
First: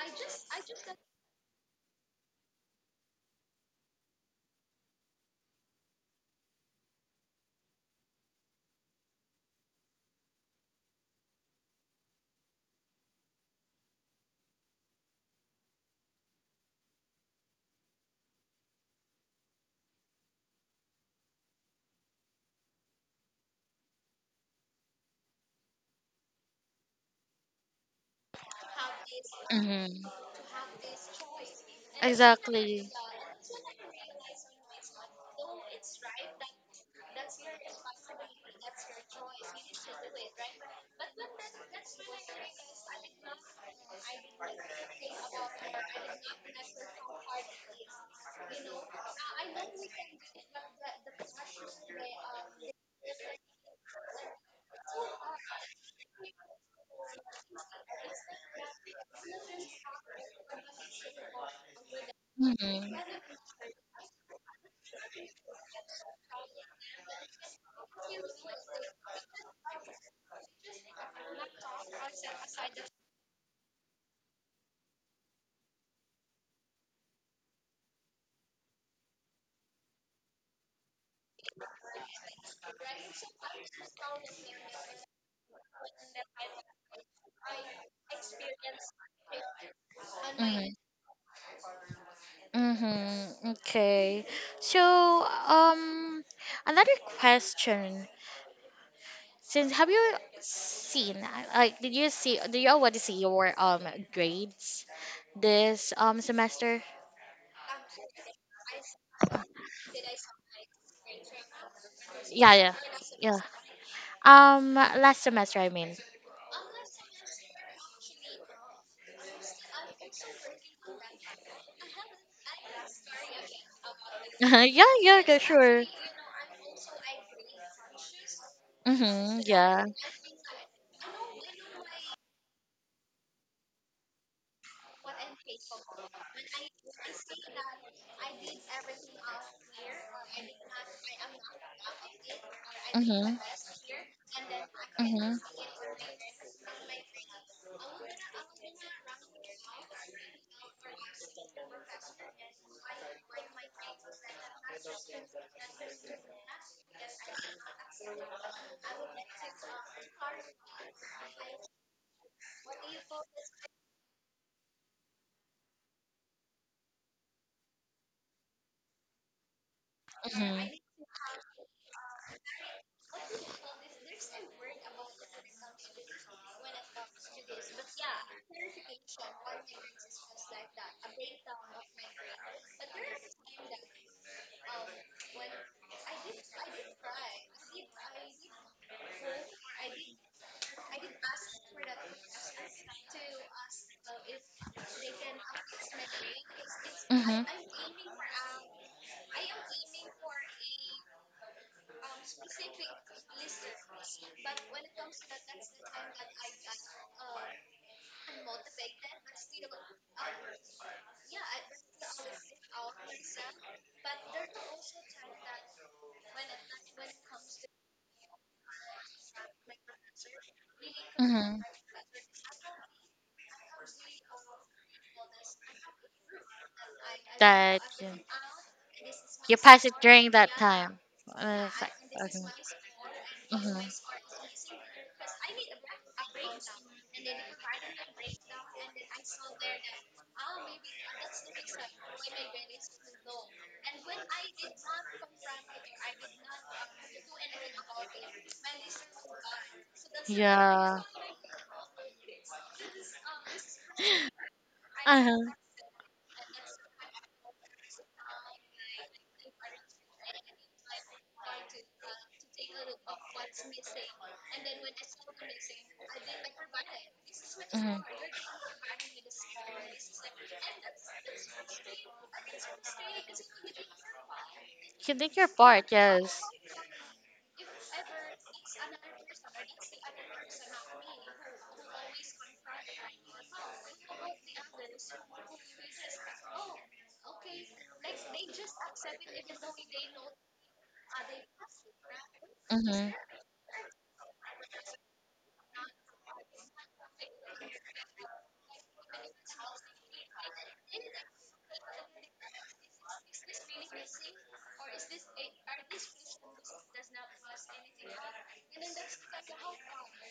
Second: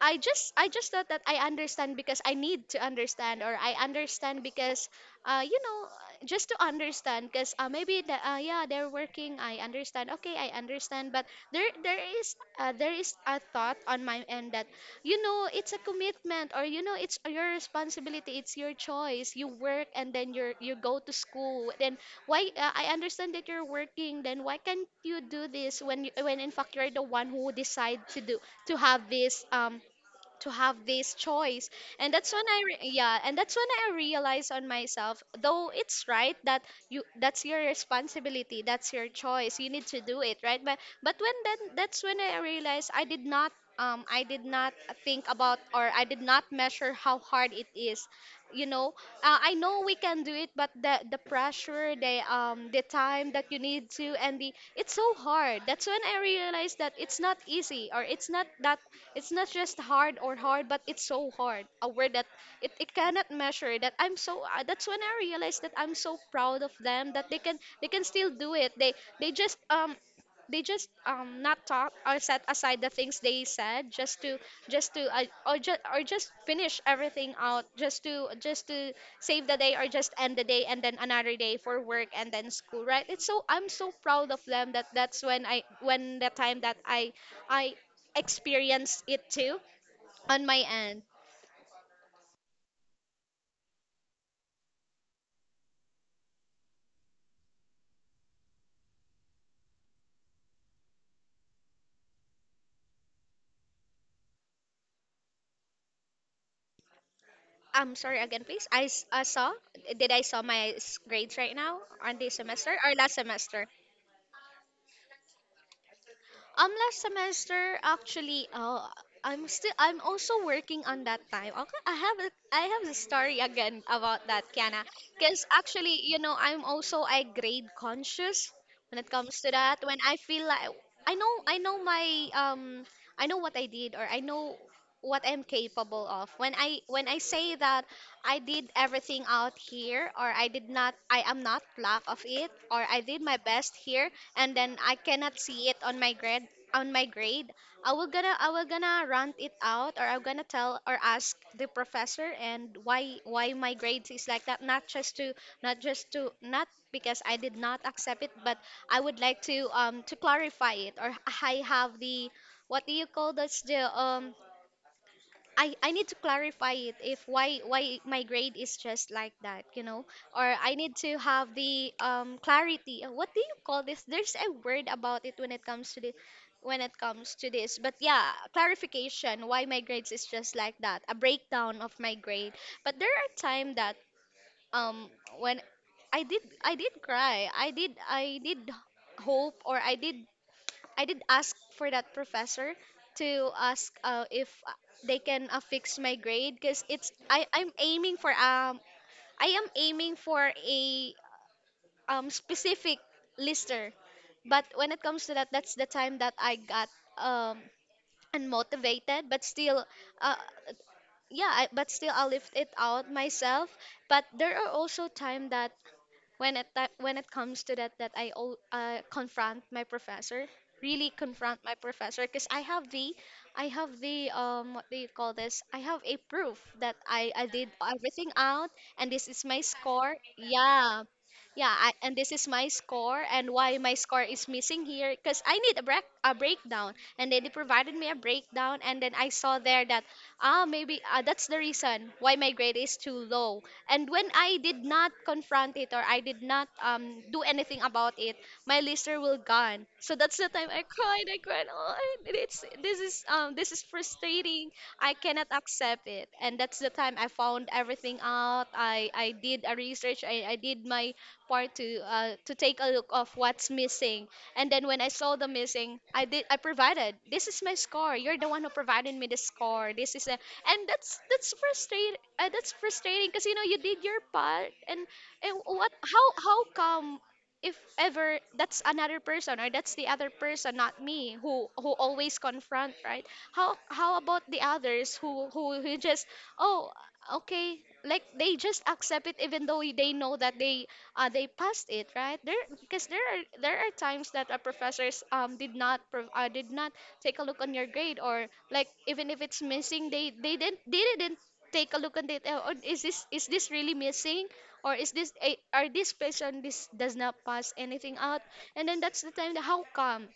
B: I just thought that I understand because I need to understand or I understand because just to understand because maybe yeah, they're working. I understand, okay, I understand, but there is a thought on my end that you know it's a commitment, or you know it's your responsibility, it's your choice. You work and then you go to school, then why I understand that you're working, then why can't you do this when in fact you're the one who decide to have this um
A: Hmm.
B: to have this choice. And that's when I
A: Exactly.
B: re- yeah and that's when I realized on myself, though it's right that you that's your responsibility, that's your choice, you need to do it, right? But when then that's when I realized I did not um, I did not think about or I did not measure how hard it is, you know. Uh, I know we can do it, but the pressure, the um, the time that you need to and the it's so hard. That's when I realized that it's not easy, or it's not that, it's not just hard or hard, but it's so hard. A word that it cannot measure. That I'm so. That's when I realized that I'm so proud of them that they can still do it. They just they just um, not talk or set aside the things they said, just to I, or just finish everything out, just to save the day or just end the day, and then another day for work and then school, right? It's so I'm so proud of them. That that's when the time that I experienced it too on my
A: Hmm.
B: end.
A: Mm-hmm. Okay. So, another question. Since have you seen, like, did you see, do you already see your grades this semester?
B: I'm sorry, again, please. Saw, did I saw my grades right now on this
A: Yeah,
B: semester
A: yeah,
B: or last
A: yeah.
B: semester?
A: Last semester, I mean.
B: Last semester, actually. Oh, I'm also working on that time. Okay, I have I have a story again about that,
A: Yeah,
B: Kiana.
A: yeah, yeah,
B: Because
A: sure.
B: actually, you know, I'm also a grade conscious when it comes
A: Mm-hmm.
B: to that.
A: Yeah.
B: When I feel like I know my, I know what I did, or I know what I'm capable of. When I say that I did everything out here, or I did not, I am not lack of it, or I did
A: Mm-hmm.
B: my best here, and then I
A: Mm-hmm.
B: cannot see it on my grade, on my grade, I will gonna rant it out, or I'm gonna tell or ask the professor, and why my grades is like that. Not just to, not because I did not accept it, but I would like to um, to clarify it. Or I have the, what do you call, that's the um, I need to clarify it, if why why my grade is just like that, you know. Or
A: Mm-hmm.
B: I need to have the um, clarity. Uh, what do you call this, there's a word about it when it comes to the when it comes to this. But yeah, clarification, why my grades is just like that, a breakdown of my grade. But there are time that um, when I did, I did cry, I did, I did hope, or I did, I did ask for that professor to ask if they can fix my grade, because it's,
A: Mm-hmm.
B: I, I'm aiming for um, I am aiming for a um, specific lister. But when it comes to that, that's the time that I got um, unmotivated, but still uh, yeah, I, but still I lift it out myself. But there are also time that when it comes to that, that confront my professor, really confront
A: Mm-hmm.
B: my professor, because I have the, I have the um, what do you call this, I have a proof that I did
A: That you,
B: everything out, and this is
A: you
B: my
A: pass it
B: score.
A: during that time.
B: Yeah. Yeah,
A: It's
B: I, and this
A: like,
B: is
A: okay.
B: my score, and why
A: Hmm.
B: my score is missing here, because I need a break, a breakdown. And then they provided me a breakdown, and then I saw there that ah, maybe ah, that's the reason why my grade is too low. And when I did not confront it, or I did not do anything about it, my listener will gone. So that's the time I
A: Yeah.
B: cried. I cried. Oh, it's, this is um, this is frustrating. I
A: Uh huh.
B: cannot
A: Mhm.
B: accept it. And that's the time I found everything out. I did a research. I did my part to take a look of what's missing. And then when I saw the missing, I provided. This is my score. You're the one who provided me the score. This is a And that's frustrating, that's frustrating, because you know you did your part, and
A: You did your
B: what,
A: part,
B: how
A: yes.
B: how come, if ever that's another person, or that's the other person, not me, who always confront, right? How about the others who who just oh, okay, like they just accept it, even though they know that they passed it right there. Because
A: Mhm.
B: there are, there are times that professors um, did not take a look on your grade, or like even if it's missing, they didn't, they didn't take a look at it on, is this, is this really missing, or is this eh, are this person, this does not pass anything out. And then that's the time that how come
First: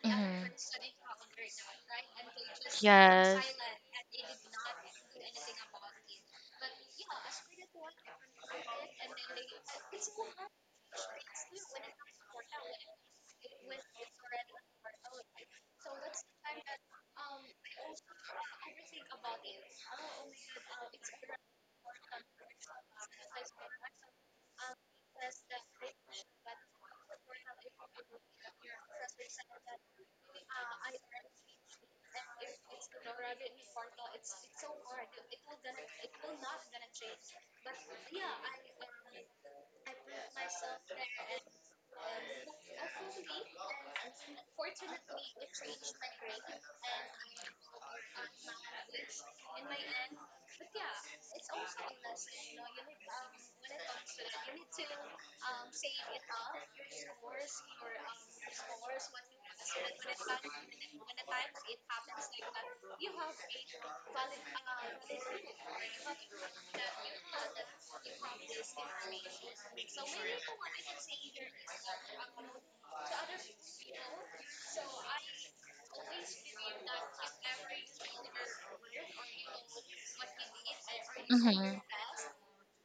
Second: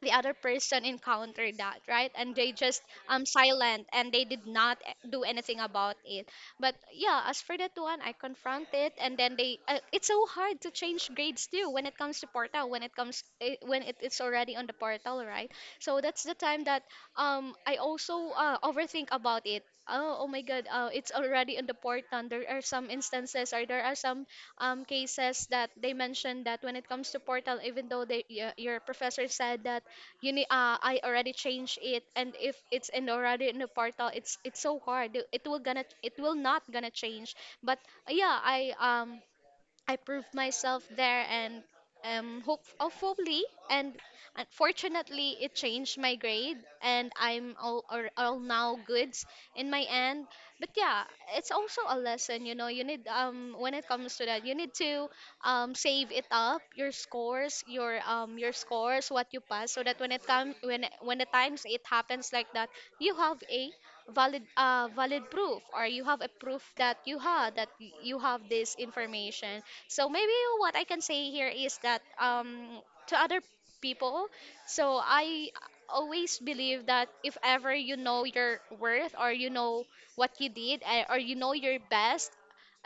B: the other
A: Mhm.
B: person encountered that, right, and they just um,
A: Yes.
B: silent, and they did not eh, do anything about it. But yeah, as for that one, I confront it, and then they it's so hard to change grades too, when it comes to portal, when it comes when it is already on the portal, right? So that's the time that um, I also overthink about it, oh, oh my god it's already on the portal. There are some instances, or there are some cases that they mentioned, that when it comes to portal, even though your professor said that you need I already changed it, and if it's in already in the portal, it's so hard, it will gonna, it will not gonna change. But yeah, I um, I proved myself there, and hope, hopefully, and unfortunately it changed my grade, and I'm all now goods in my end. But yeah, it's also a lesson, you know. You need um, when it comes to that, you need to um, save it up, your scores, your um, your scores, what you pass, so that when it comes, when the times it happens like that, you have a valid, uh, valid proof, or you have a proof that you had that y- you have this information. So maybe what I can say here is that to other people, so I always believe that if ever you know your worth, or you know what you did eh, or you know your
A: Mhm.
B: best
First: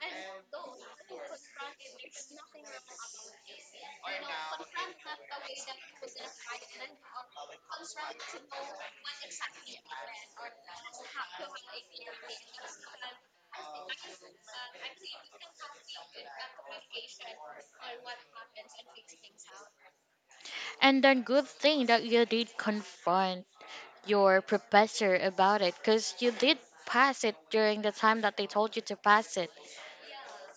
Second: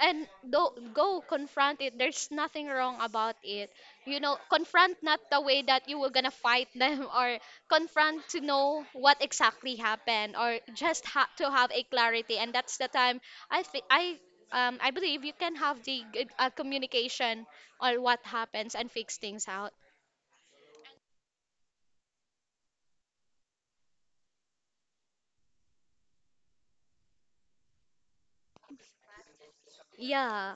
B: and do, go confront it, there's nothing wrong about it, you know. Confront, not the way that you were gonna fight them, or confront to know what exactly happened, or just to have a clarity. And that's the time I think I believe you can have the good, communication on what happens, and fix things out.
A: And then good thing that you did confront your professor about it because you did pass it during the time that they told you to pass it.
B: Yeah.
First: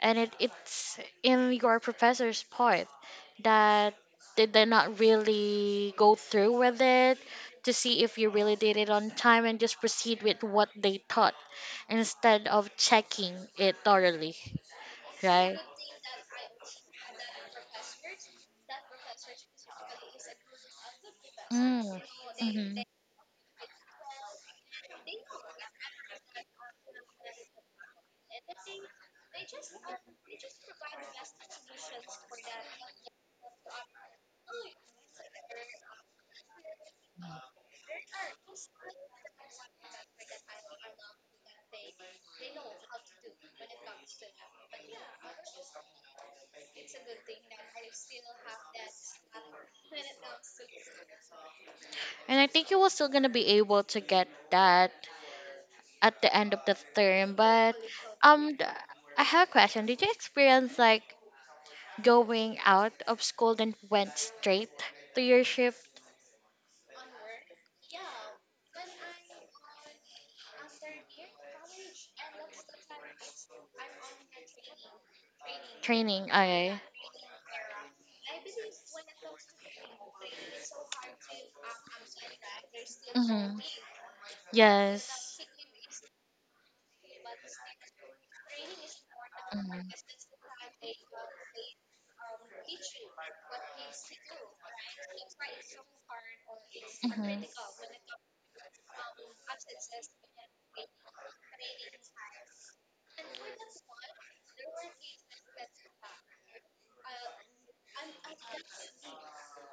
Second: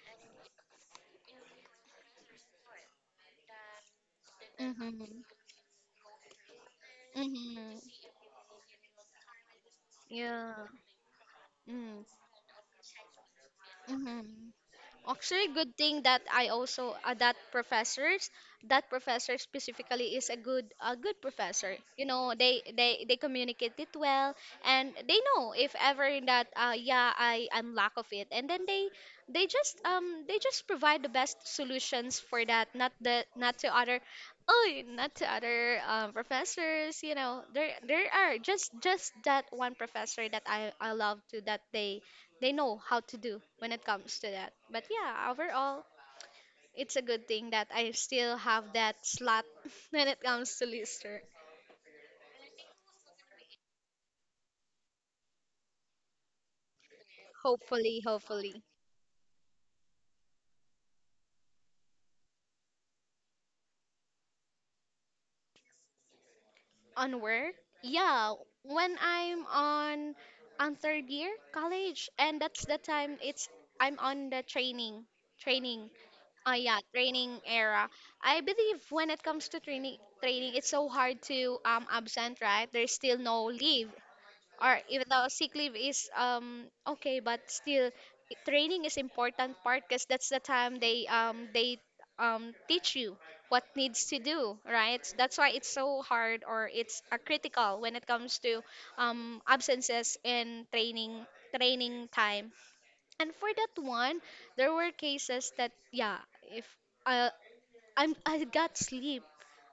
A: And it, it's in your professor's part that they did not
B: Mhm.
A: really go through with it to
B: Mhm.
A: see if you really did it on time and just proceed with
B: Yeah.
A: what they taught
B: Mm.
A: instead of checking it thoroughly,
B: Mhm. Actually,
A: right?
B: good thing that I also that professors, that professor specifically is a good, a good professor.
A: Mm.
B: You know, they
A: Mhm.
B: they they communicate it well, and they know if ever that yeah I am lack of it, and then they just um, they just provide the best solutions for that, not the, not to other, oh, not to other professors. You know, there are just that one professor that I love to, that they know how to do when it comes to that. But yeah, overall, it's a good thing that I still have that slot when it comes to Lister.
A: And I think you were still gonna be able to get that at the end of the term. But
B: Hopefully,
A: um,
B: hopefully.
A: th- I have a question. Did you experience like going out of school then went straight to your shift
B: On work, yeah, when I'm on third year college, and that's the time it's I'm on the training training
A: training? Okay.
B: yeah, training era. I believe when it comes to training, it's so hard to absent, right? There's still no
A: Mm-hmm.
B: leave. Or even though
A: Yes.
B: sick leave is okay but still training is important part because that's the time they teach you what needs to do right. So that's why it's so hard or it's
A: Mhm. Mhm.
B: critical when it comes to absences in training time, and for that one there were cases that yeah, if uh, I got sleep,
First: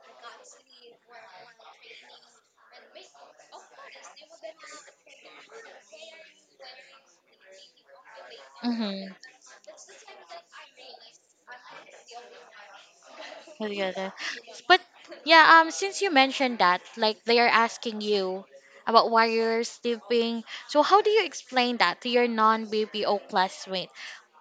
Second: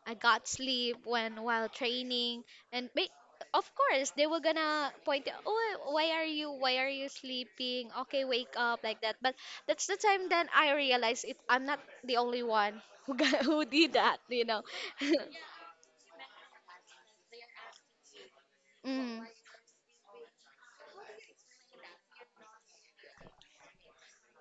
B: I got sleep when while training, and of course they were gonna point out, oh, why are you sleeping? Okay, wake up, like
A: Mhm.
B: that. But that's the time then I realized it. I'm not the only one who got, who did
A: Together.
B: that.
A: But yeah, since you mentioned that, like they are asking you about
B: Mm.
A: why you're sleeping, so how do you explain that to your non-BPO classmate?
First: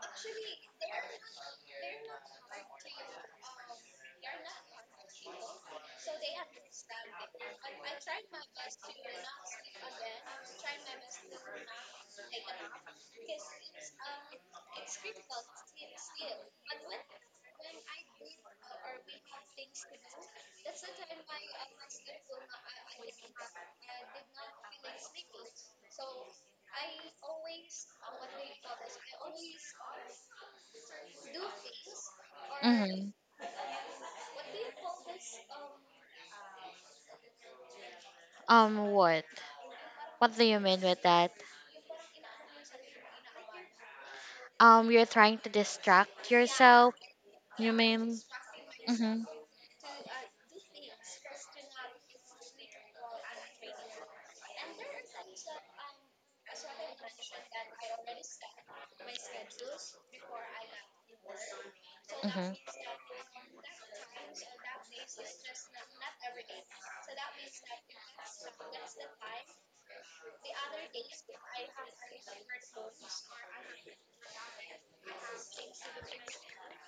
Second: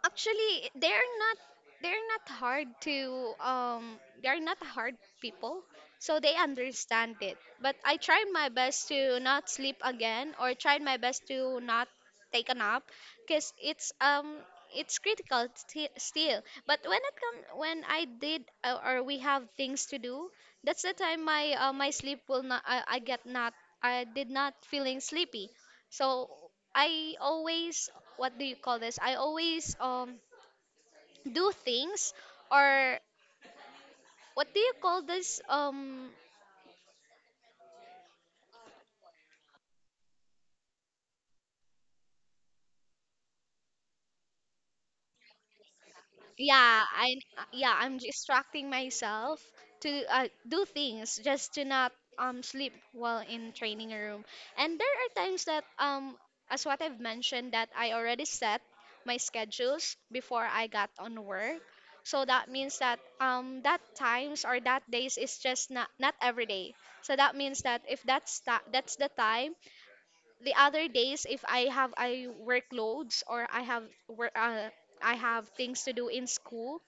B: Actually, they're not hard to they're not hard people. So they understand it. But I tried my best to not sleep again or tried my best to not take a nap because it's it's critical still. But when it come when I did or we have things to do, that's the time my sleep will not, I, I get not, I did not feeling sleepy. So I always, what do you call this? I always do things, or
A: Mm-hmm.
B: what do you call this?
A: What? What do you mean with that? You're trying to distract
B: Yeah,
A: yourself.
B: I
A: You
B: yeah, I'm
A: mean?
B: distracting
A: Mm-hmm.
B: myself to do things just to not sleep while in training room. And there are times that as what I've mentioned, that I already set my schedules before I got on work. So that
A: Mm-hmm.
B: means that that times or that days is just not every day. So that means that if that's the time, the other days, if I have I workloads, or I have work I have things to do in school,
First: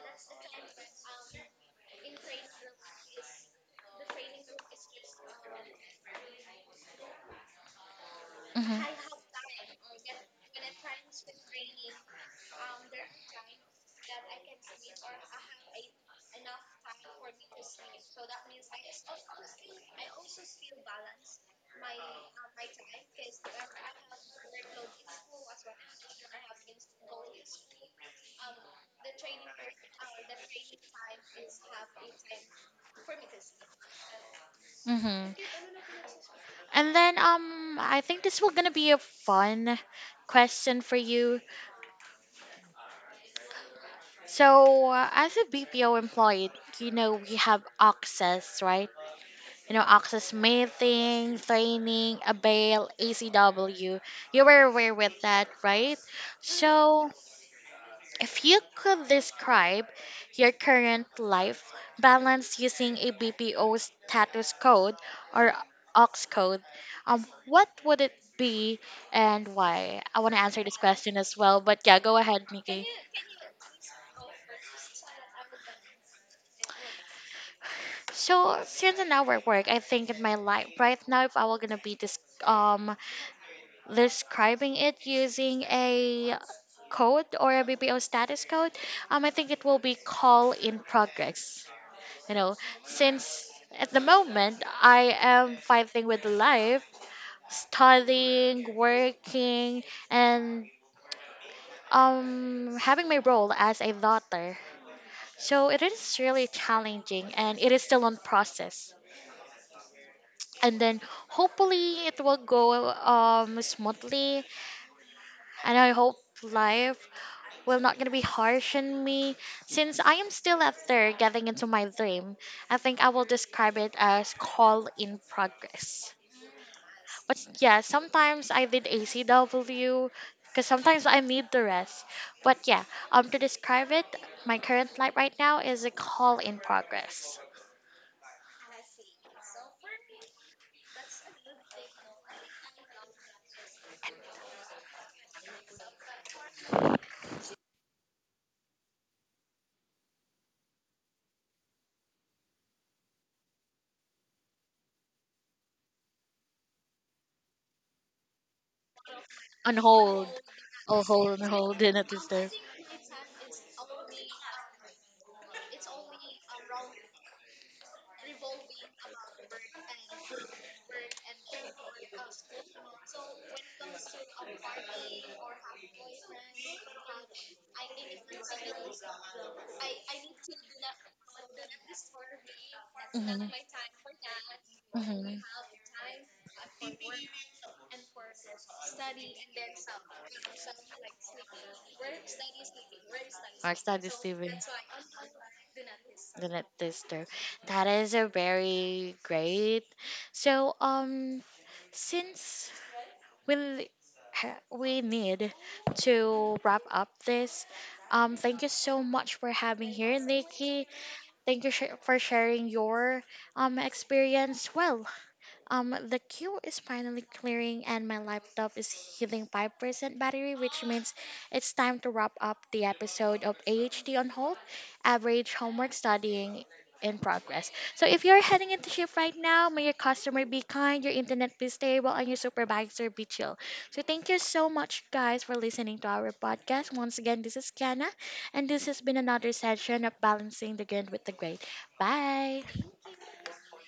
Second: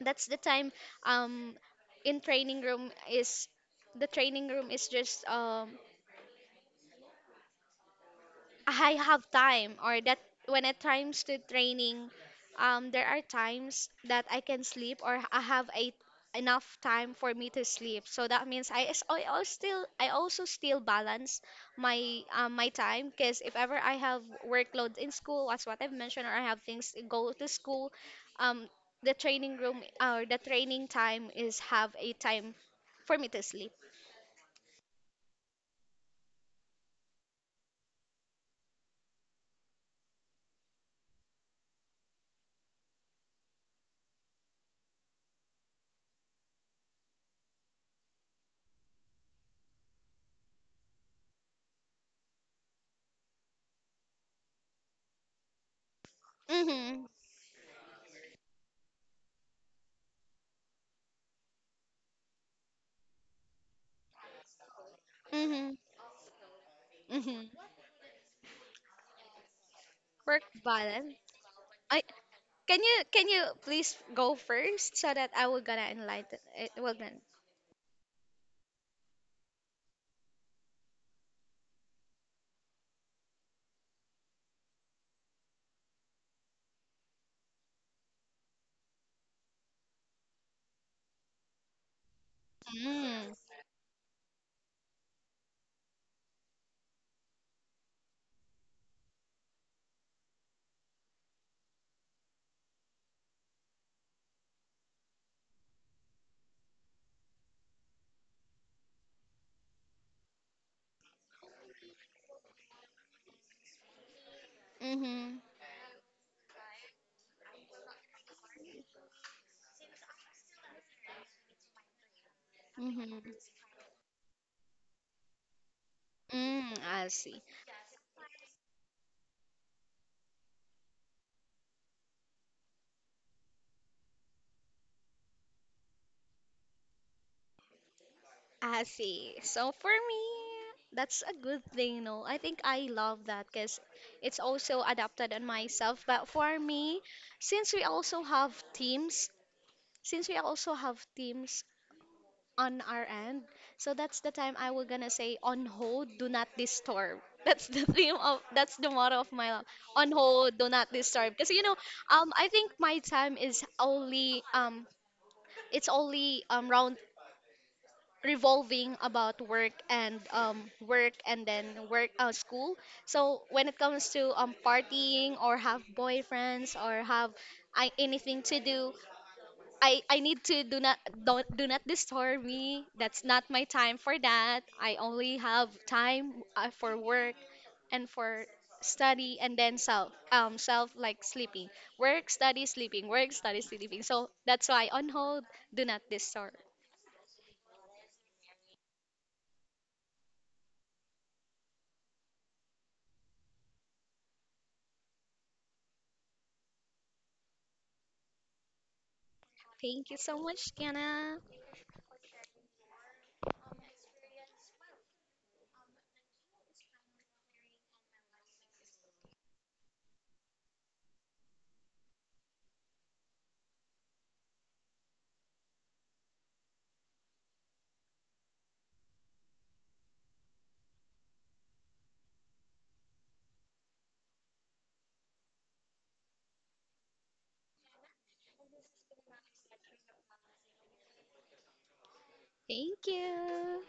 B: that's the time um in training room is the training room is just
A: Mm-hmm.
B: I have time, or that when it comes to training, there are times that I can sleep or I have a enough time for me to sleep. So that means I also still balance my time, because if ever I have workload in school, as what I've mentioned, or I have things to go to school, um, the training room or the training time is have a time for me to sleep.
A: Mm-hmm. And then I think this will gonna be a fun question for you. So, as a BPO employee, you know, we have access, right? You know, access meeting, training, avail, ACW. You were aware with that, right?
B: Mhm.
A: So, if you could describe your current life balance using a BPO status code or
B: Mhm.
A: OX code,
B: Mhm.
A: what would it be and why? I want
B: Work
A: to answer this
B: balance.
A: question as well, but yeah,
B: I.
A: go ahead,
B: Can
A: Nikki.
B: you can you please go first so that I will gonna enlighten it will gonna
A: So since certain our work, I think in my life right now, if I were gonna be describing it using a code or a BPO status code, I think it will be call in progress. You know, since
B: mm,
A: at the moment I am fighting with life, studying, working, and having my role as a daughter. So it is really challenging, and it is still on process. And then hopefully it will go smoothly,
B: mm-hmm,
A: and I hope life will not gonna be harsh on me since I am still out there getting into my dream. I think I will
B: mm-hmm.
A: describe it as call in progress.
B: Mm, I
A: But
B: see.
A: yeah, sometimes I did ACW because sometimes I need the rest. But yeah, to describe it, my current life right now is a call in progress.
B: I see. So for me, that's a good thing, you know. I think I love that because it's also adapted on myself. But for me, since we also have teams, since we also have teams, on our end. So that's the time I was gonna say on hold, do not disturb. That's the theme of, that's the motto of my life.
A: On
B: On
A: hold.
B: hold, do not disturb.
A: On
B: Because you know,
A: hold and not
B: I
A: disturb.
B: think my time is only it's only round revolving about work and work and then work school. So when it comes to partying or have boyfriends or have anything to do, I need to do not, don't, do not disturb me. That's not my time for that. I only have time for work and for study and then self self like sleeping. Work, study, sleeping. Work, study,
A: Or
B: sleeping.
A: study
B: So
A: Steven.
B: that's why on hold, do not
A: The
B: disturb.
A: net tester. That is a very great. So since we we need to wrap up this. Thank you so much for having
B: Thank
A: here,
B: you so much,
A: Nikki.
B: Kenna.
A: Thank for sharing your experience. Well, the queue is finally clearing, and my laptop is hitting 5% battery, which means it's time to wrap up the episode of AHD on Hold, Average Homework Studying in Progress. So, if you're heading into shift right now, may your customer be kind, your internet be stable, and your supervisor be chill. So, thank you so much, guys, for listening to our podcast. Once again, this is Kiana, and this has been another session of Balancing the Good with the Great. Bye.
B: Thank you.